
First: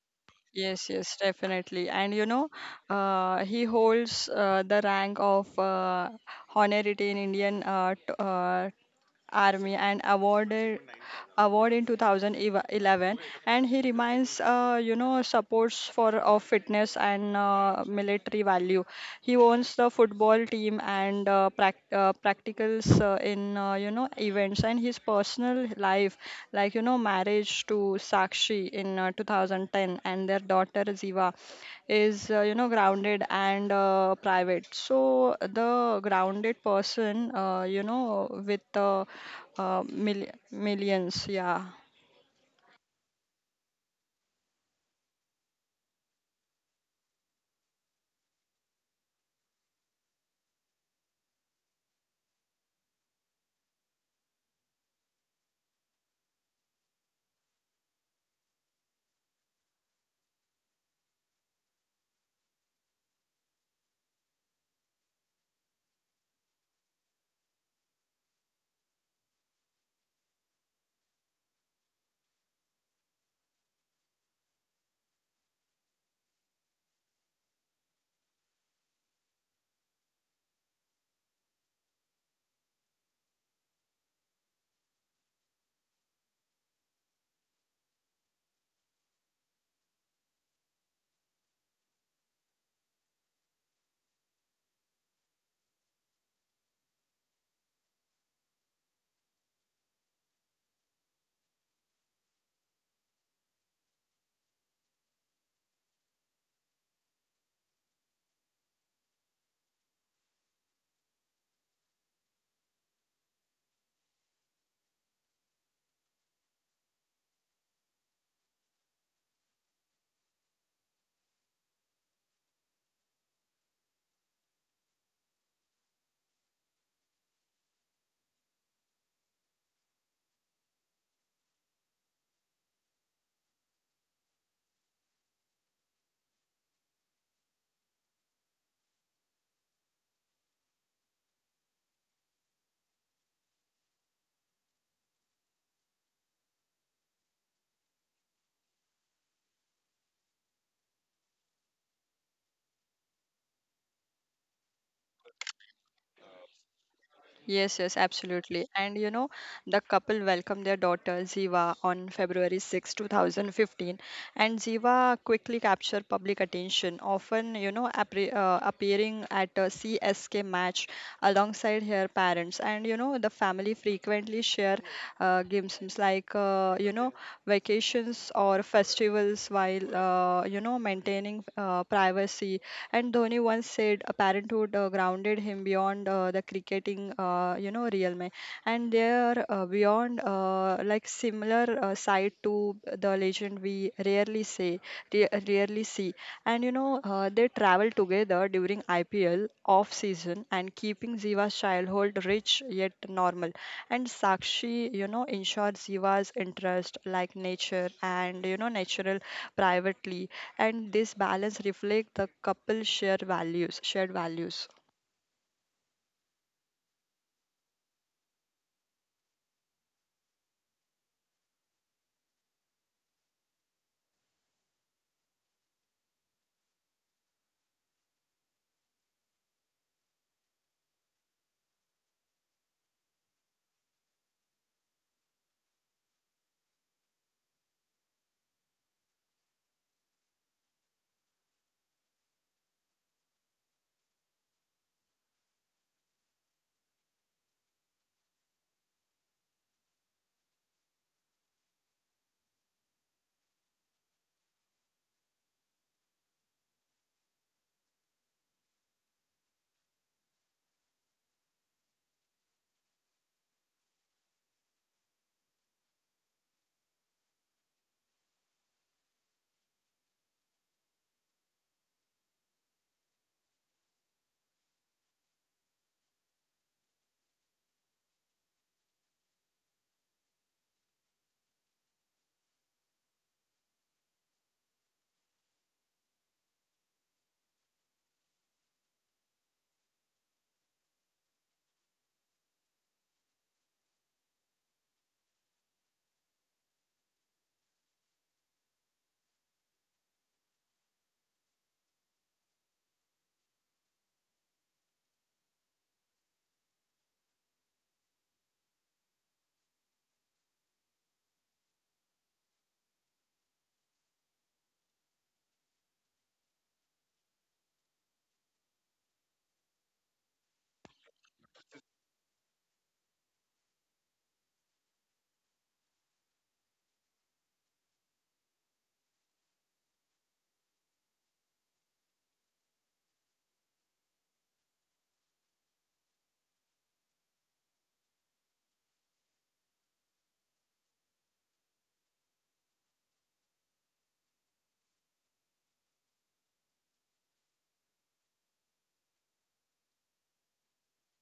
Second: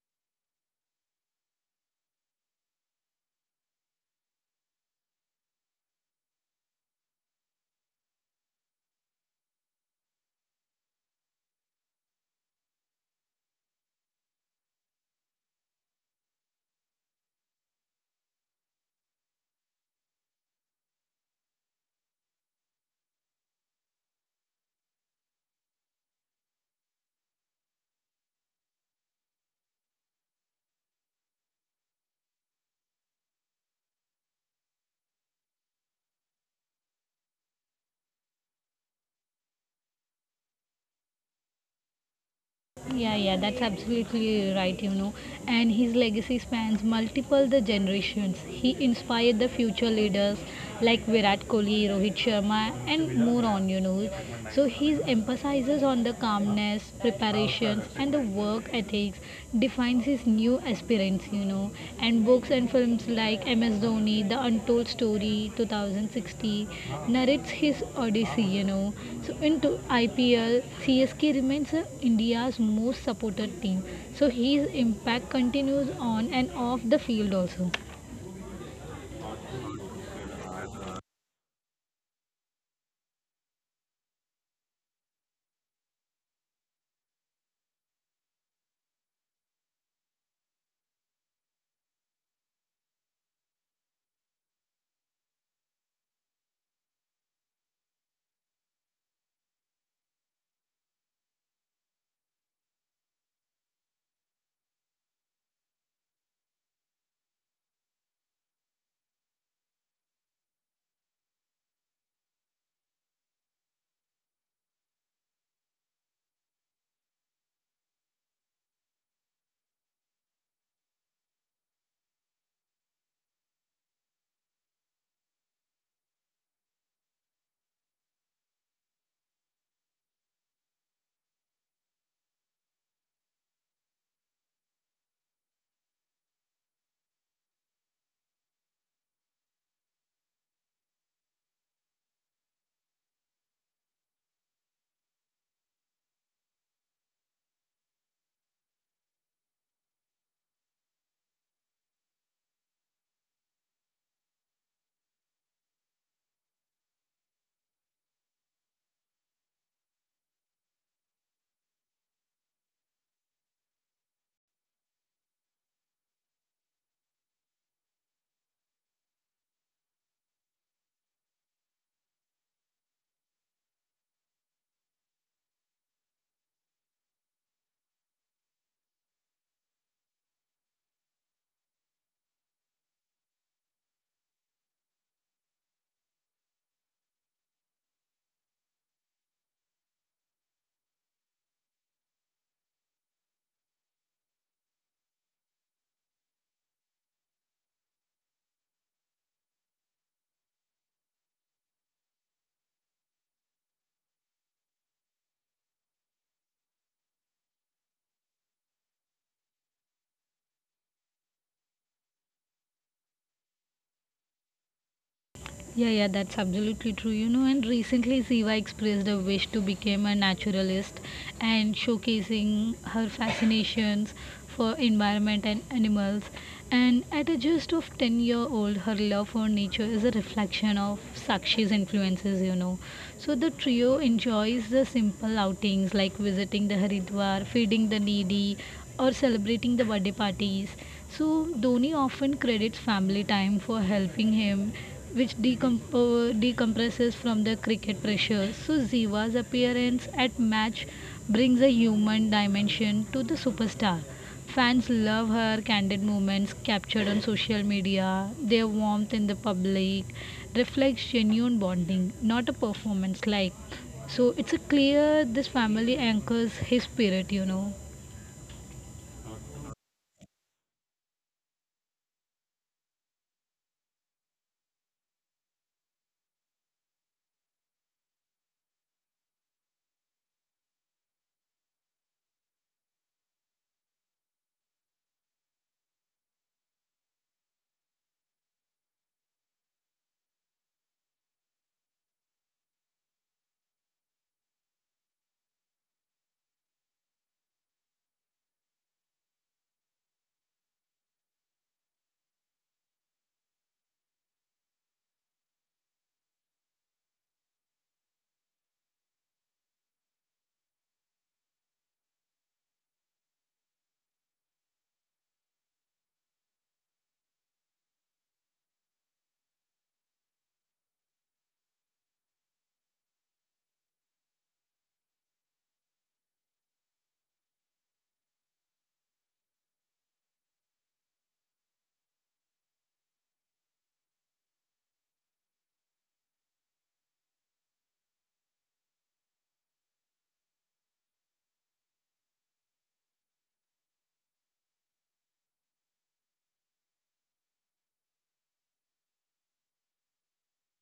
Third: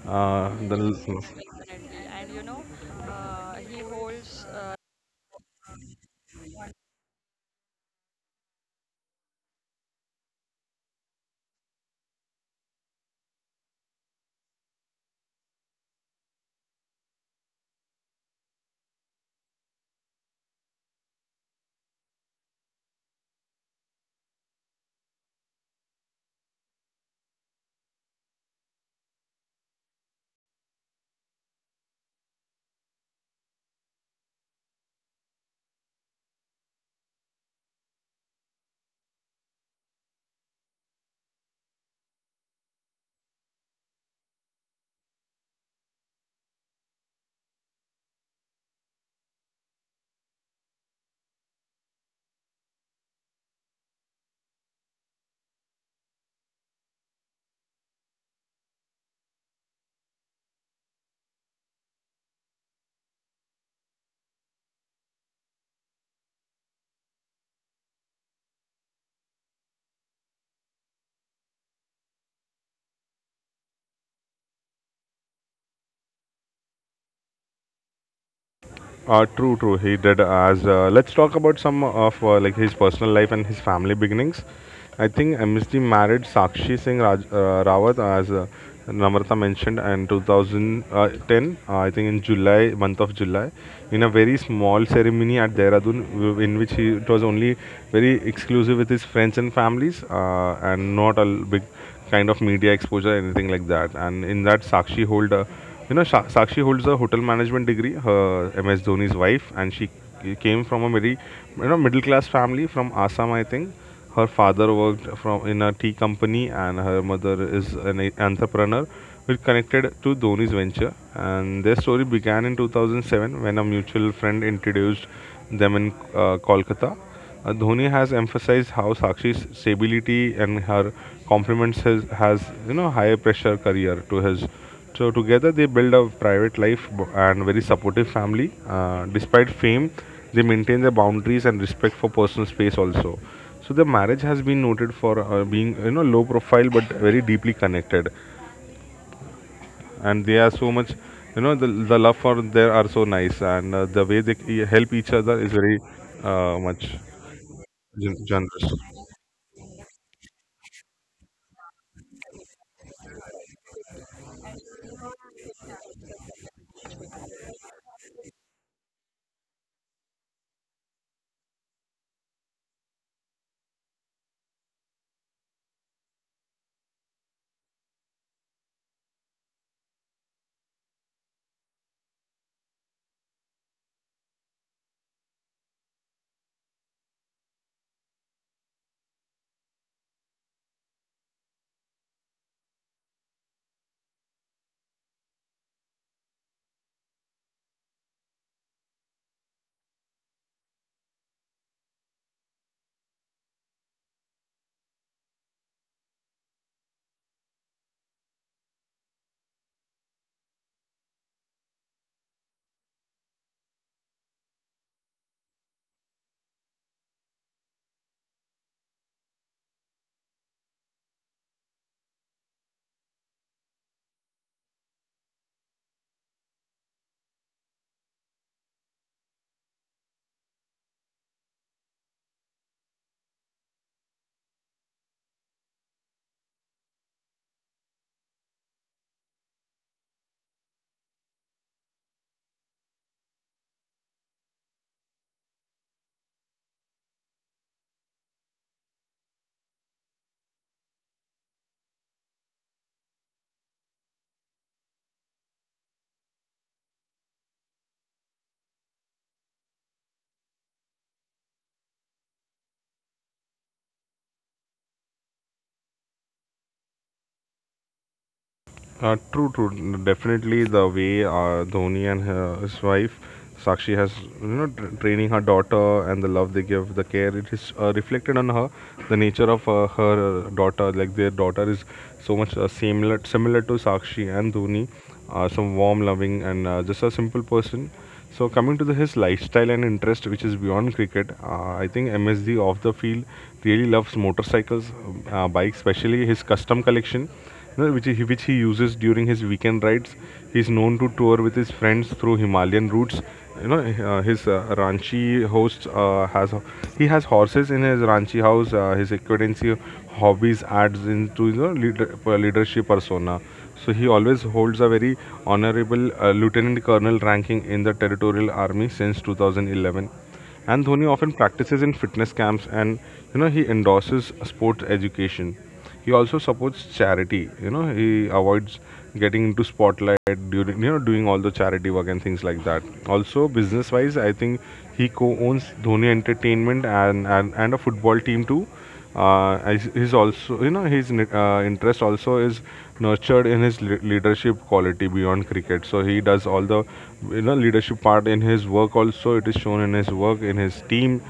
The
Yes,
Yes,
yes, definitely.
yes.
And, he holds the rank of honorary in Indian Army, and awarded award in 2011, and he remains, supports for of fitness and military value. He owns the football team and practicals in, events, and his personal life, like, marriage to Sakshi in 2010, and their daughter Ziva is, grounded and private. So the grounded person, you know with mil- millions. Yeah.
Yeah, yeah, that's absolutely right, you know. And his legacy spans multiple the generations. He inspired the future leaders like Virat Kohli, Rohit Sharma, and more on, you know. So his emphasizes on the calmness, preparations, and the work ethics, defines his attracts new aspirants, you know. And books and films like MS Dhoni, The Untold Story 2060 narrates his odyssey, you know. So into IPL, CSK remains India's most supported team. So his impact continues on and off the field also.
True, true. He did as. Let's talk about some of like his personal life and his family beginnings. I think MSG married Sakshi Singh Raj, Rawat, as Namrata mentioned, in 2010. I think in July, month of July, in a very small ceremony at Dehradun, in which he it was only very exclusive with his friends and families, and not a big kind of media exposure, anything like that. And in that, Sakshi holds a hotel management degree. Her MS Dhoni's wife, and she came from a very, you know, middle class family from Assam, I think. Her father worked from in a tea company, and her mother is an e- entrepreneur, which connected to Dhoni's venture. And their story began in 2007 when a mutual friend introduced them in Kolkata. Dhoni has emphasized how Sakshi's stability and her compliments his has you know, high pressure career to his. So together they build a private life and very supportive family. Despite fame, they maintain their boundaries and respect for personal space also. So the marriage has been noted for being, you know, low profile but very deeply connected, and they are so much, you know, the love for there are so nice, and the way they help each other is very much
Yes, yes,
generous.
absolutely. And, the couple welcomed their daughter Ziva on February 6, 2015, and Ziva quickly captured public attention, often, you know, appre appearing at a CSK match alongside her parents. And, the family frequently share games, like, vacations or festivals, while, maintaining privacy. And Dhoni once said, "A parenthood grounded him beyond the cricketing, realm." And there, beyond, similar side to the legend, we rarely say, rarely see. And, they travel together during IPL off season and keeping Ziva's childhood rich yet normal. And Sakshi, ensures Ziva's interest, like nature and, natural, privately, and this balance reflects the couple's shared values.
Yeah, yeah, that's absolutely true. You know, and recently Siva expressed a wish to become a naturalist and showcasing her fascinations for environment and animals. And at a just of 10-year-old, her love for nature is a reflection of Sakshi's influences, you know. So the trio enjoys the simple outings like visiting the Haridwar, feeding the needy, or celebrating the birthday parties. So Dhoni often credits family time for helping him, which decompresses from the cricket pressure. So Ziva's appearance at match brings a human dimension to the superstar. Fans love her candid moments captured on social media, their warmth in the public reflects genuine bonding, not a performance like. So it's a clear this family anchors his spirit, you know.
True, true. Definitely, the way Dhoni and his wife Sakshi has, you know, training her daughter, and the love they give, the care, it is reflected on her. The nature of her daughter, like their daughter, is so much similar to Sakshi and Dhoni. Some warm, loving, and just a simple person. So coming to his lifestyle and interest, which is beyond cricket, I think MSD off the field really loves motorcycles, bikes, especially his custom collection, you know, which he uses during his weekend rides. He's known to tour with his friends through Himalayan routes. You know, his Ranchi host has he has horses in his Ranchi house. His equidancy hobbies adds into, you know, leadership persona. So he always holds a very honorable lieutenant colonel ranking in the territorial army since 2011. And Dhoni often practices in fitness camps and, you know, he endorses sports education. He also supports charity. You know, he avoids getting into spotlight during, you know, doing all the charity work and things like that. Also, business wise, I think he co-owns Dhoni Entertainment and a football team too. He's also, you know, his interest also is nurtured in his leadership quality beyond cricket. So he does all the, you know, leadership part in his work also. It is shown in his work in his team.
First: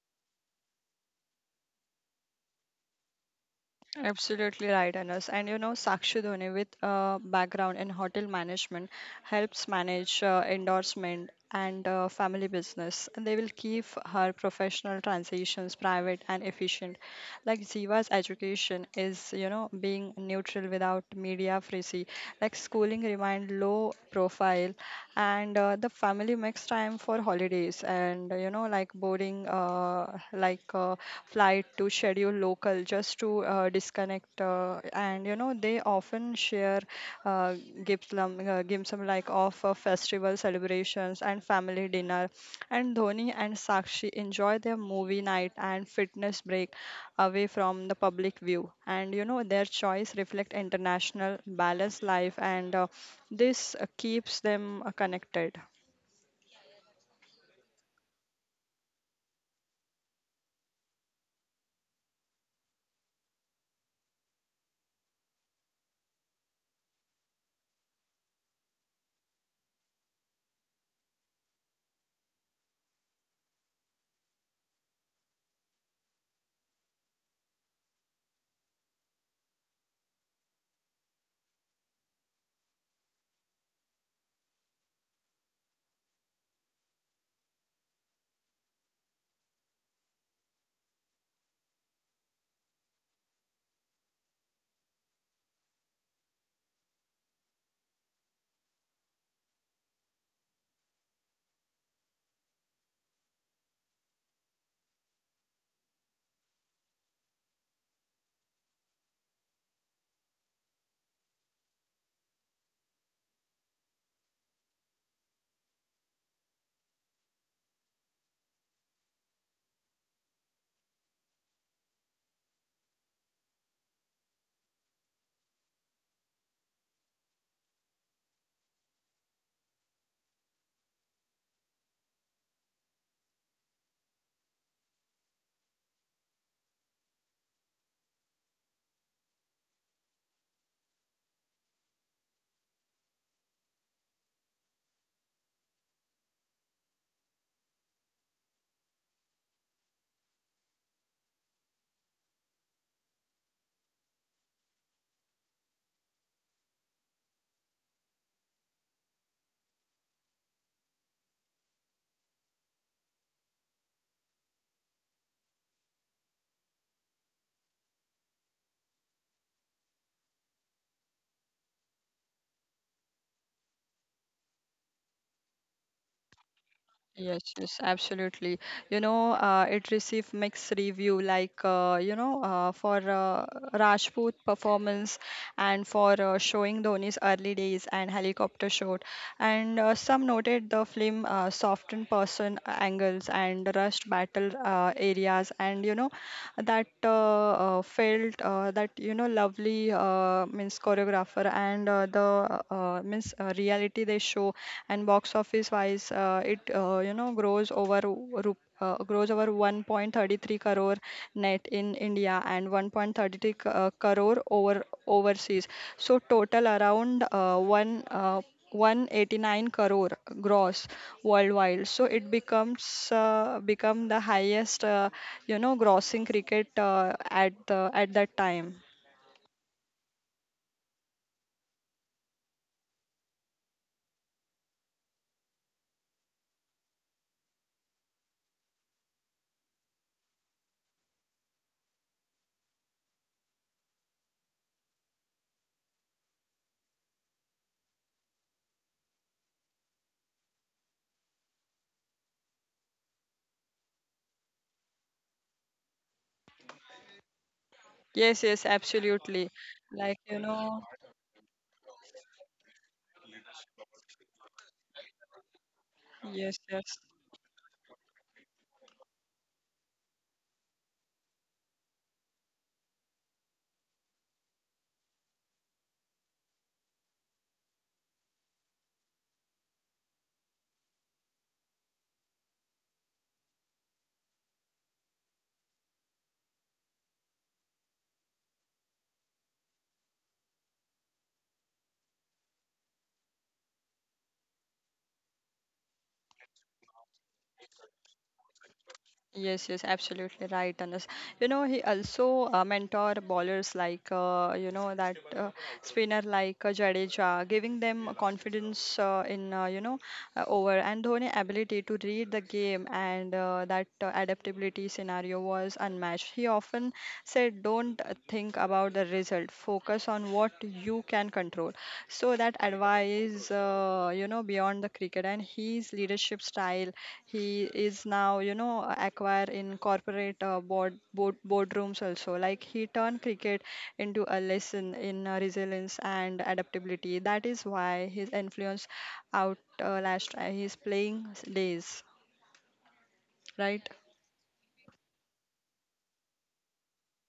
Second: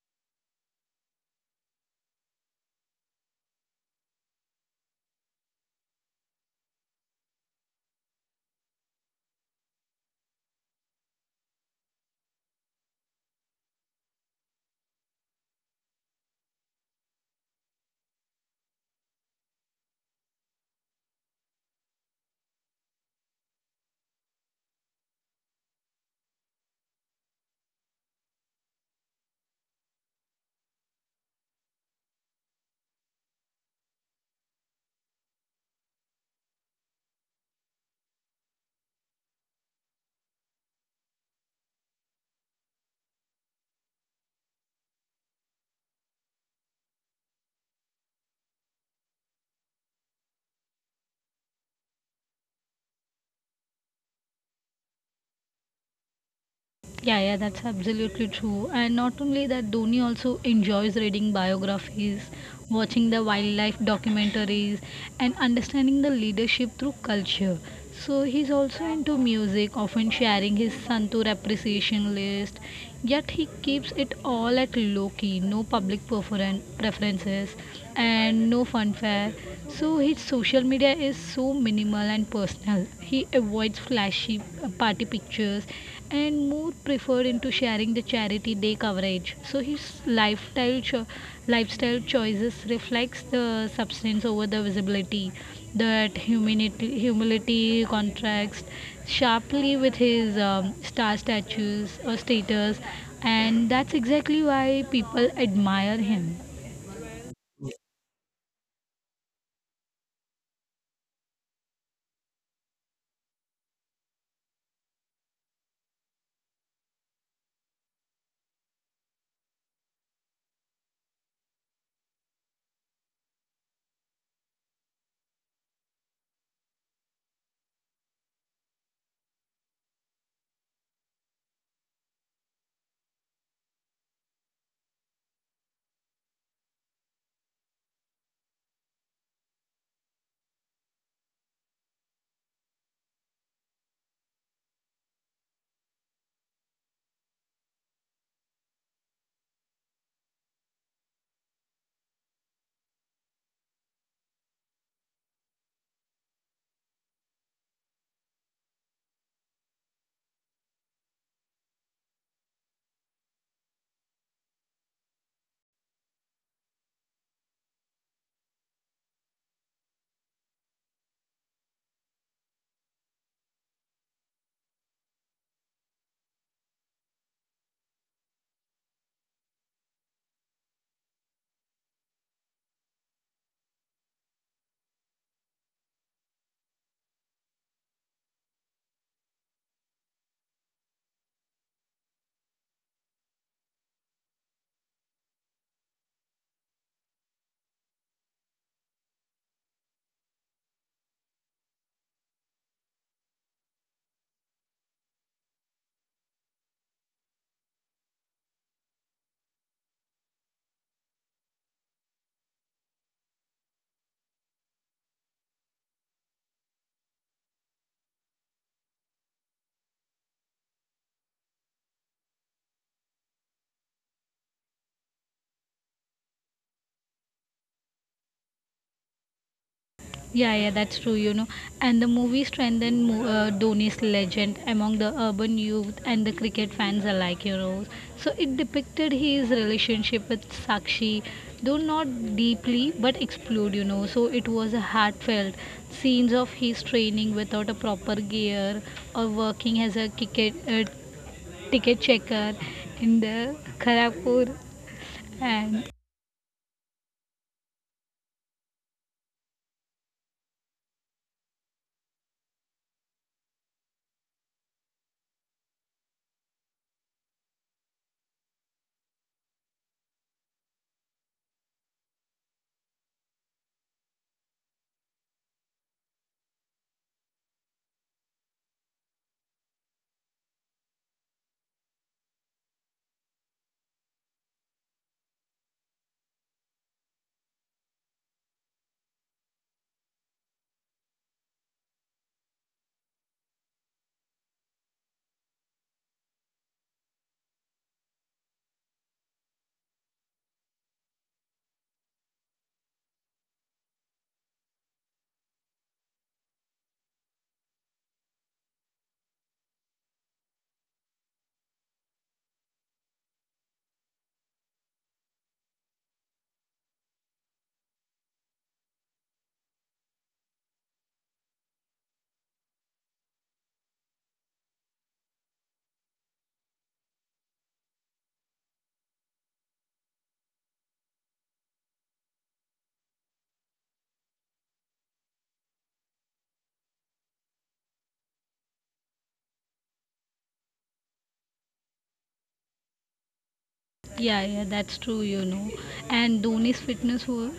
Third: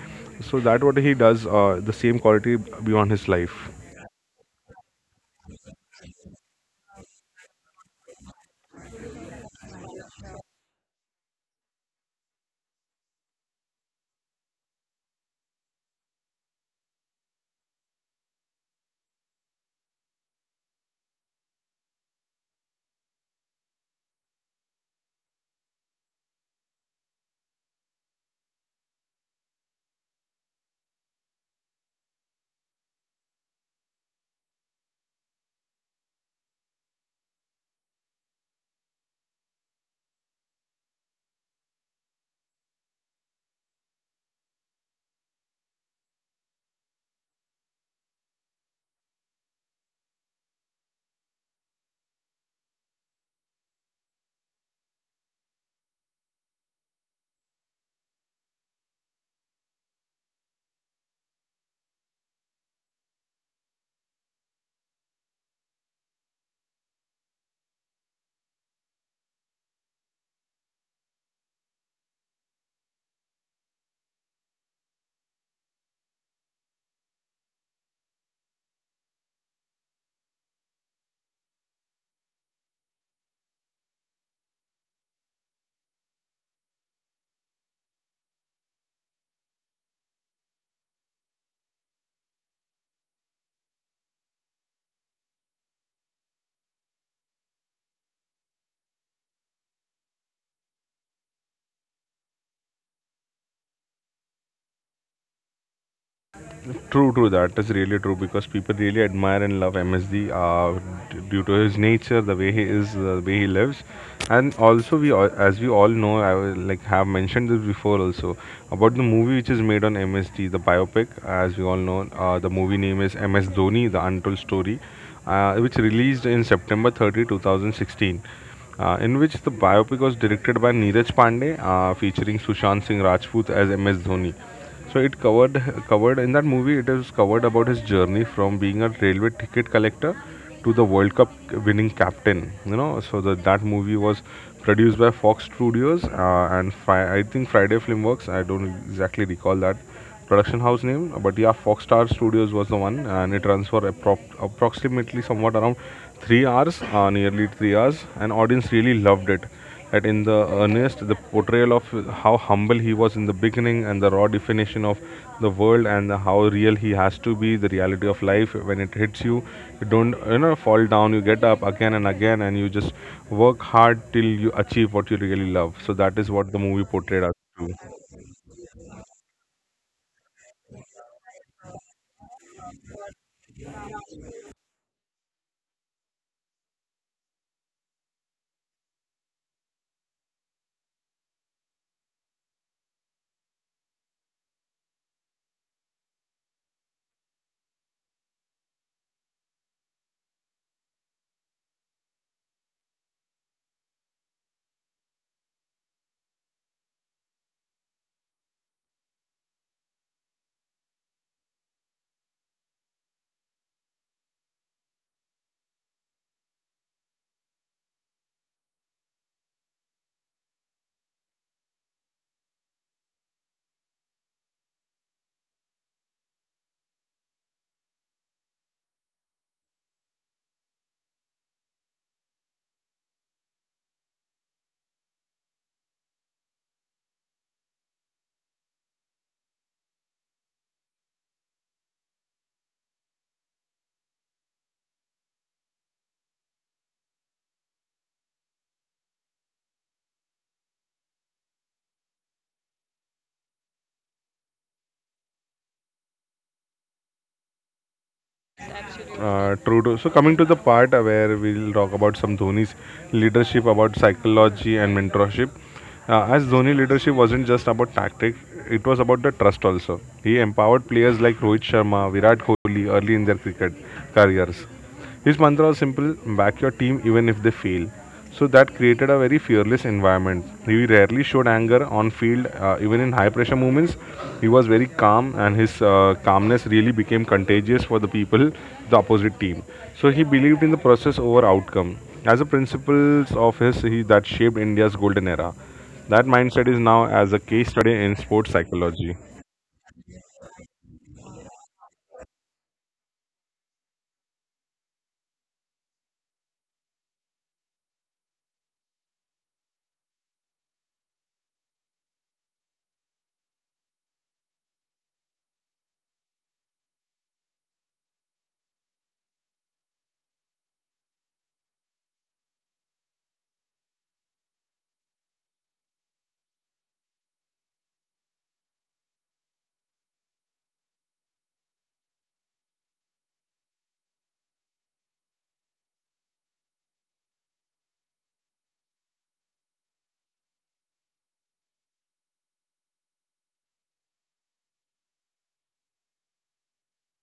So that what he does, the same quality beyond his life.
Absolutely right, Anas. And Sakshi Dhoni, with a background in hotel management, helps manage endorsement and family business, and they will keep her professional transitions private and efficient. Like Ziva's education is, being neutral without media frizzy, like schooling remained low profile. And the family makes time for holidays and, boarding, like uh, flight to schedule local, just to disconnect. Uh, and they often share, uh, gifts, like, of festival celebrations and family dinner. And Dhoni and Sakshi enjoy their movie night and fitness break away from the public view. And, their choice reflect international balanced life, and this keeps them connected.
Yeah, yeah, that's absolutely true. And not only that, Dhoni also enjoys reading biographies, watching the wildlife documentaries, and understanding the leadership through culture. So he's also into music, often sharing his Santur appreciation list. Yet he keeps it all at low key, no public preferences and no funfare. So his social media is so minimal and personal. He avoids flashy party pictures and more preferred into sharing the charity day coverage. So his lifestyle choices reflects the substance over the visibility that humility contrasts sharply with his star statues or status, and that's exactly why people admire him.
True, true. That is really true because people really admire and love MSD due to his nature, the way he is, the way he lives. And also we, all, as we all know, I will, like, have mentioned this before also about the movie which is made on MSD, the biopic. As we all know, the movie name is MS Dhoni: The Untold Story, which released in September 30, 2016, in which the biopic was directed by Neeraj Pandey, featuring Sushant Singh Rajput as MS Dhoni. So it covered covered in that movie. It is covered about his journey from being a railway ticket collector to the World Cup winning captain. You know, so that movie was produced by Fox Studios and, I think, Friday Filmworks. I don't exactly recall that production house name, but yeah, foxstar studios was the one, and it runs for approximately somewhat around 3 hours, nearly 3 hours, and audience really loved it. That in the earnest, the portrayal of how humble he was in the beginning, and the raw definition of the world, and how real he has to be, the reality of life when it hits you, you don't, you know, fall down, you get up again and again, and you just work hard till you achieve what you really love. So that is what the movie portrayed
Yes,
us
yes,
to.
absolutely. It received mixed review, like, for Rajput performance, and for showing Dhoni's early days and helicopter shot. And some noted the film softened person angles and rushed battle areas, and, you know, that felt, lovely means choreographer and the means reality they show. And box office wise, it, grows over, grows over 1.33 crore net in India, and 1.33 crore over overseas, so total around 1, 189 crore gross worldwide. So it becomes become the highest, grossing cricket at that time.
Yeah, yeah, that's true, you know. And the movie strengthened Dhoni's legend among the urban youth and the cricket fans alike, you know. So it depicted his relationship with Sakshi, though not deeply, but explored, you know. So it was a heartfelt scenes of his training without a proper gear or working as a ticket checker in the Kharagpur and
Yes, yes, absolutely,
True, true.
like,
So coming to the part where we'll talk about some Dhoni's leadership, about psychology and mentorship. As
yes,
Dhoni
yes.
leadership wasn't just about tactics, it was about the trust also. He empowered players like Rohit Sharma, Virat Kohli, early in their cricket careers. His mantra was simple: back your team even if they fail. So that created a very fearless environment. He rarely showed anger on field, even in high pressure moments. He was very calm, and his calmness really became contagious for the people, the opposite team. So he believed in the process over outcome. As a principles of his, that shaped India's golden era. That mindset is now as a case study in sports psychology.
Yes, yes, absolutely right, Anas. He also mentor bowlers like, you know, that spinner like Jadeja, giving them confidence, over. And Dhoni ability to read the game and, that adaptability scenario was unmatched. He often said, don't think about the result, focus on what you can control. So that advice, beyond the cricket, and his leadership style, he is now, acquire in corporate, boardrooms also, like he turned cricket into a lesson in resilience and adaptability. That is why his influence out last his playing days, right?
yeah, yeah, that's true, you know. And Dhoni's fitness wa-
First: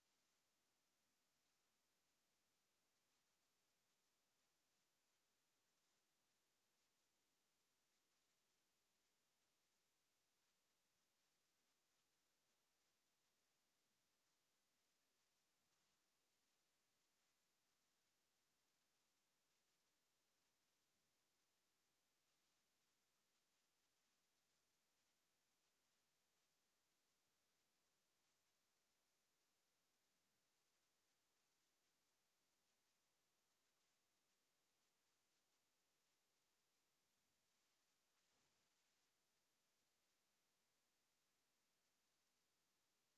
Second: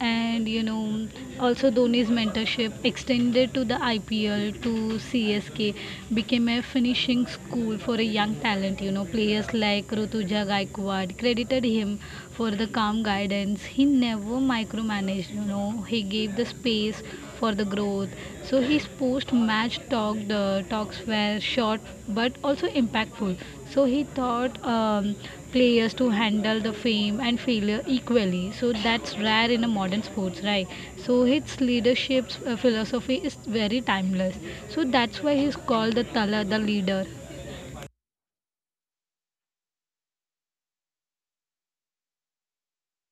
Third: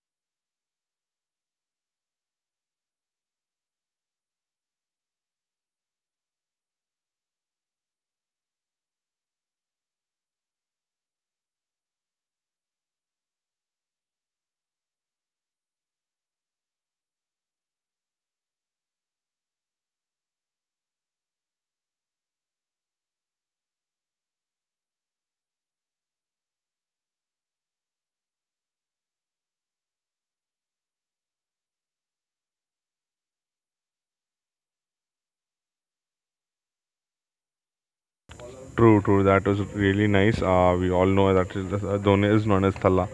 and you know also Dhoni's mentorship extended to the IPL to CSK became a finishing school for a young talent, you know. Players like Rutuja Gaikwad credited him for the calm guidance. He never micromanaged, you know, he gave the space for the growth. So his post match talks were short but also impactful. So he thought players to handle the fame and failure equally. So that's rare in a modern sports, right? So his leadership philosophy is very timeless. So that's why he's called the Tala, the leader.
True, true. That was really nice. We all know that Dhoni is known as Thalla,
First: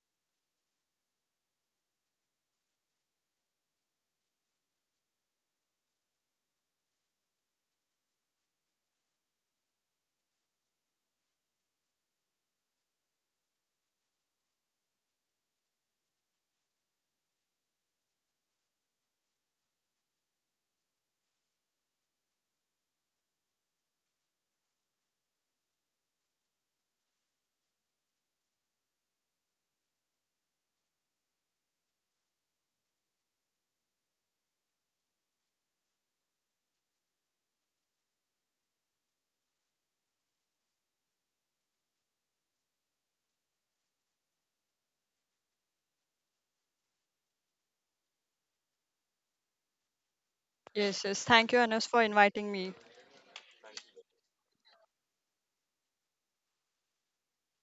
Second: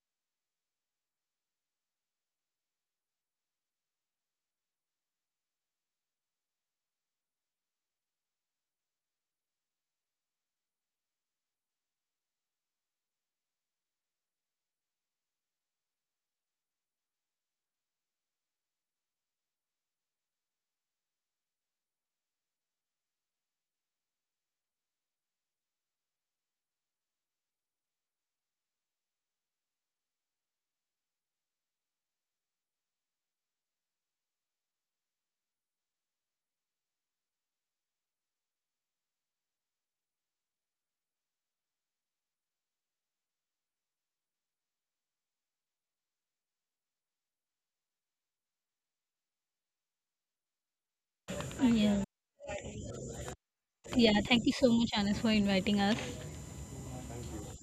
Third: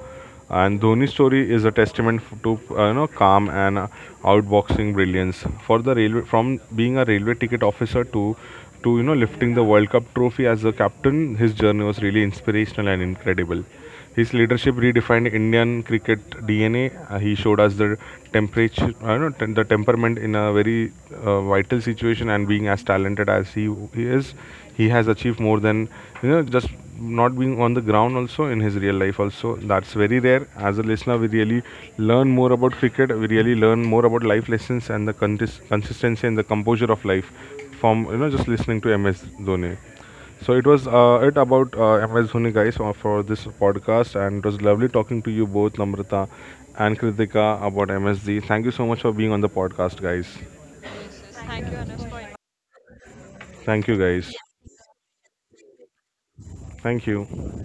and Dhoni's story is a testament to, you know, calm and outboxing brilliance. From being a railway ticket officer to, you know, lifting the World Cup trophy as a captain, his journey was really inspirational and incredible. His leadership redefined Indian cricket DNA. He showed us the temperature, I don't know, tem- the temperament in a very vital situation. And being as talented as he is, he has achieved more than, you know, just not being on the ground also, in his real life also. That's very rare. As a listener, we really learn more about cricket, we really learn more about life lessons, and the consistency and the composure of life from, you know, just listening to MS Dhoni. So it was, it about MS Dhoni, guys, for this podcast, and it was lovely talking to you both, Namrata and Kritika, about MSD. Thank you so much for being on the podcast, guys.
Yes, yes, thank you, Anas, for
Yeah.
inviting me.
Thank you,
Yeah.
guys.
Thank you so much, Anas, for inviting us.
Thank you.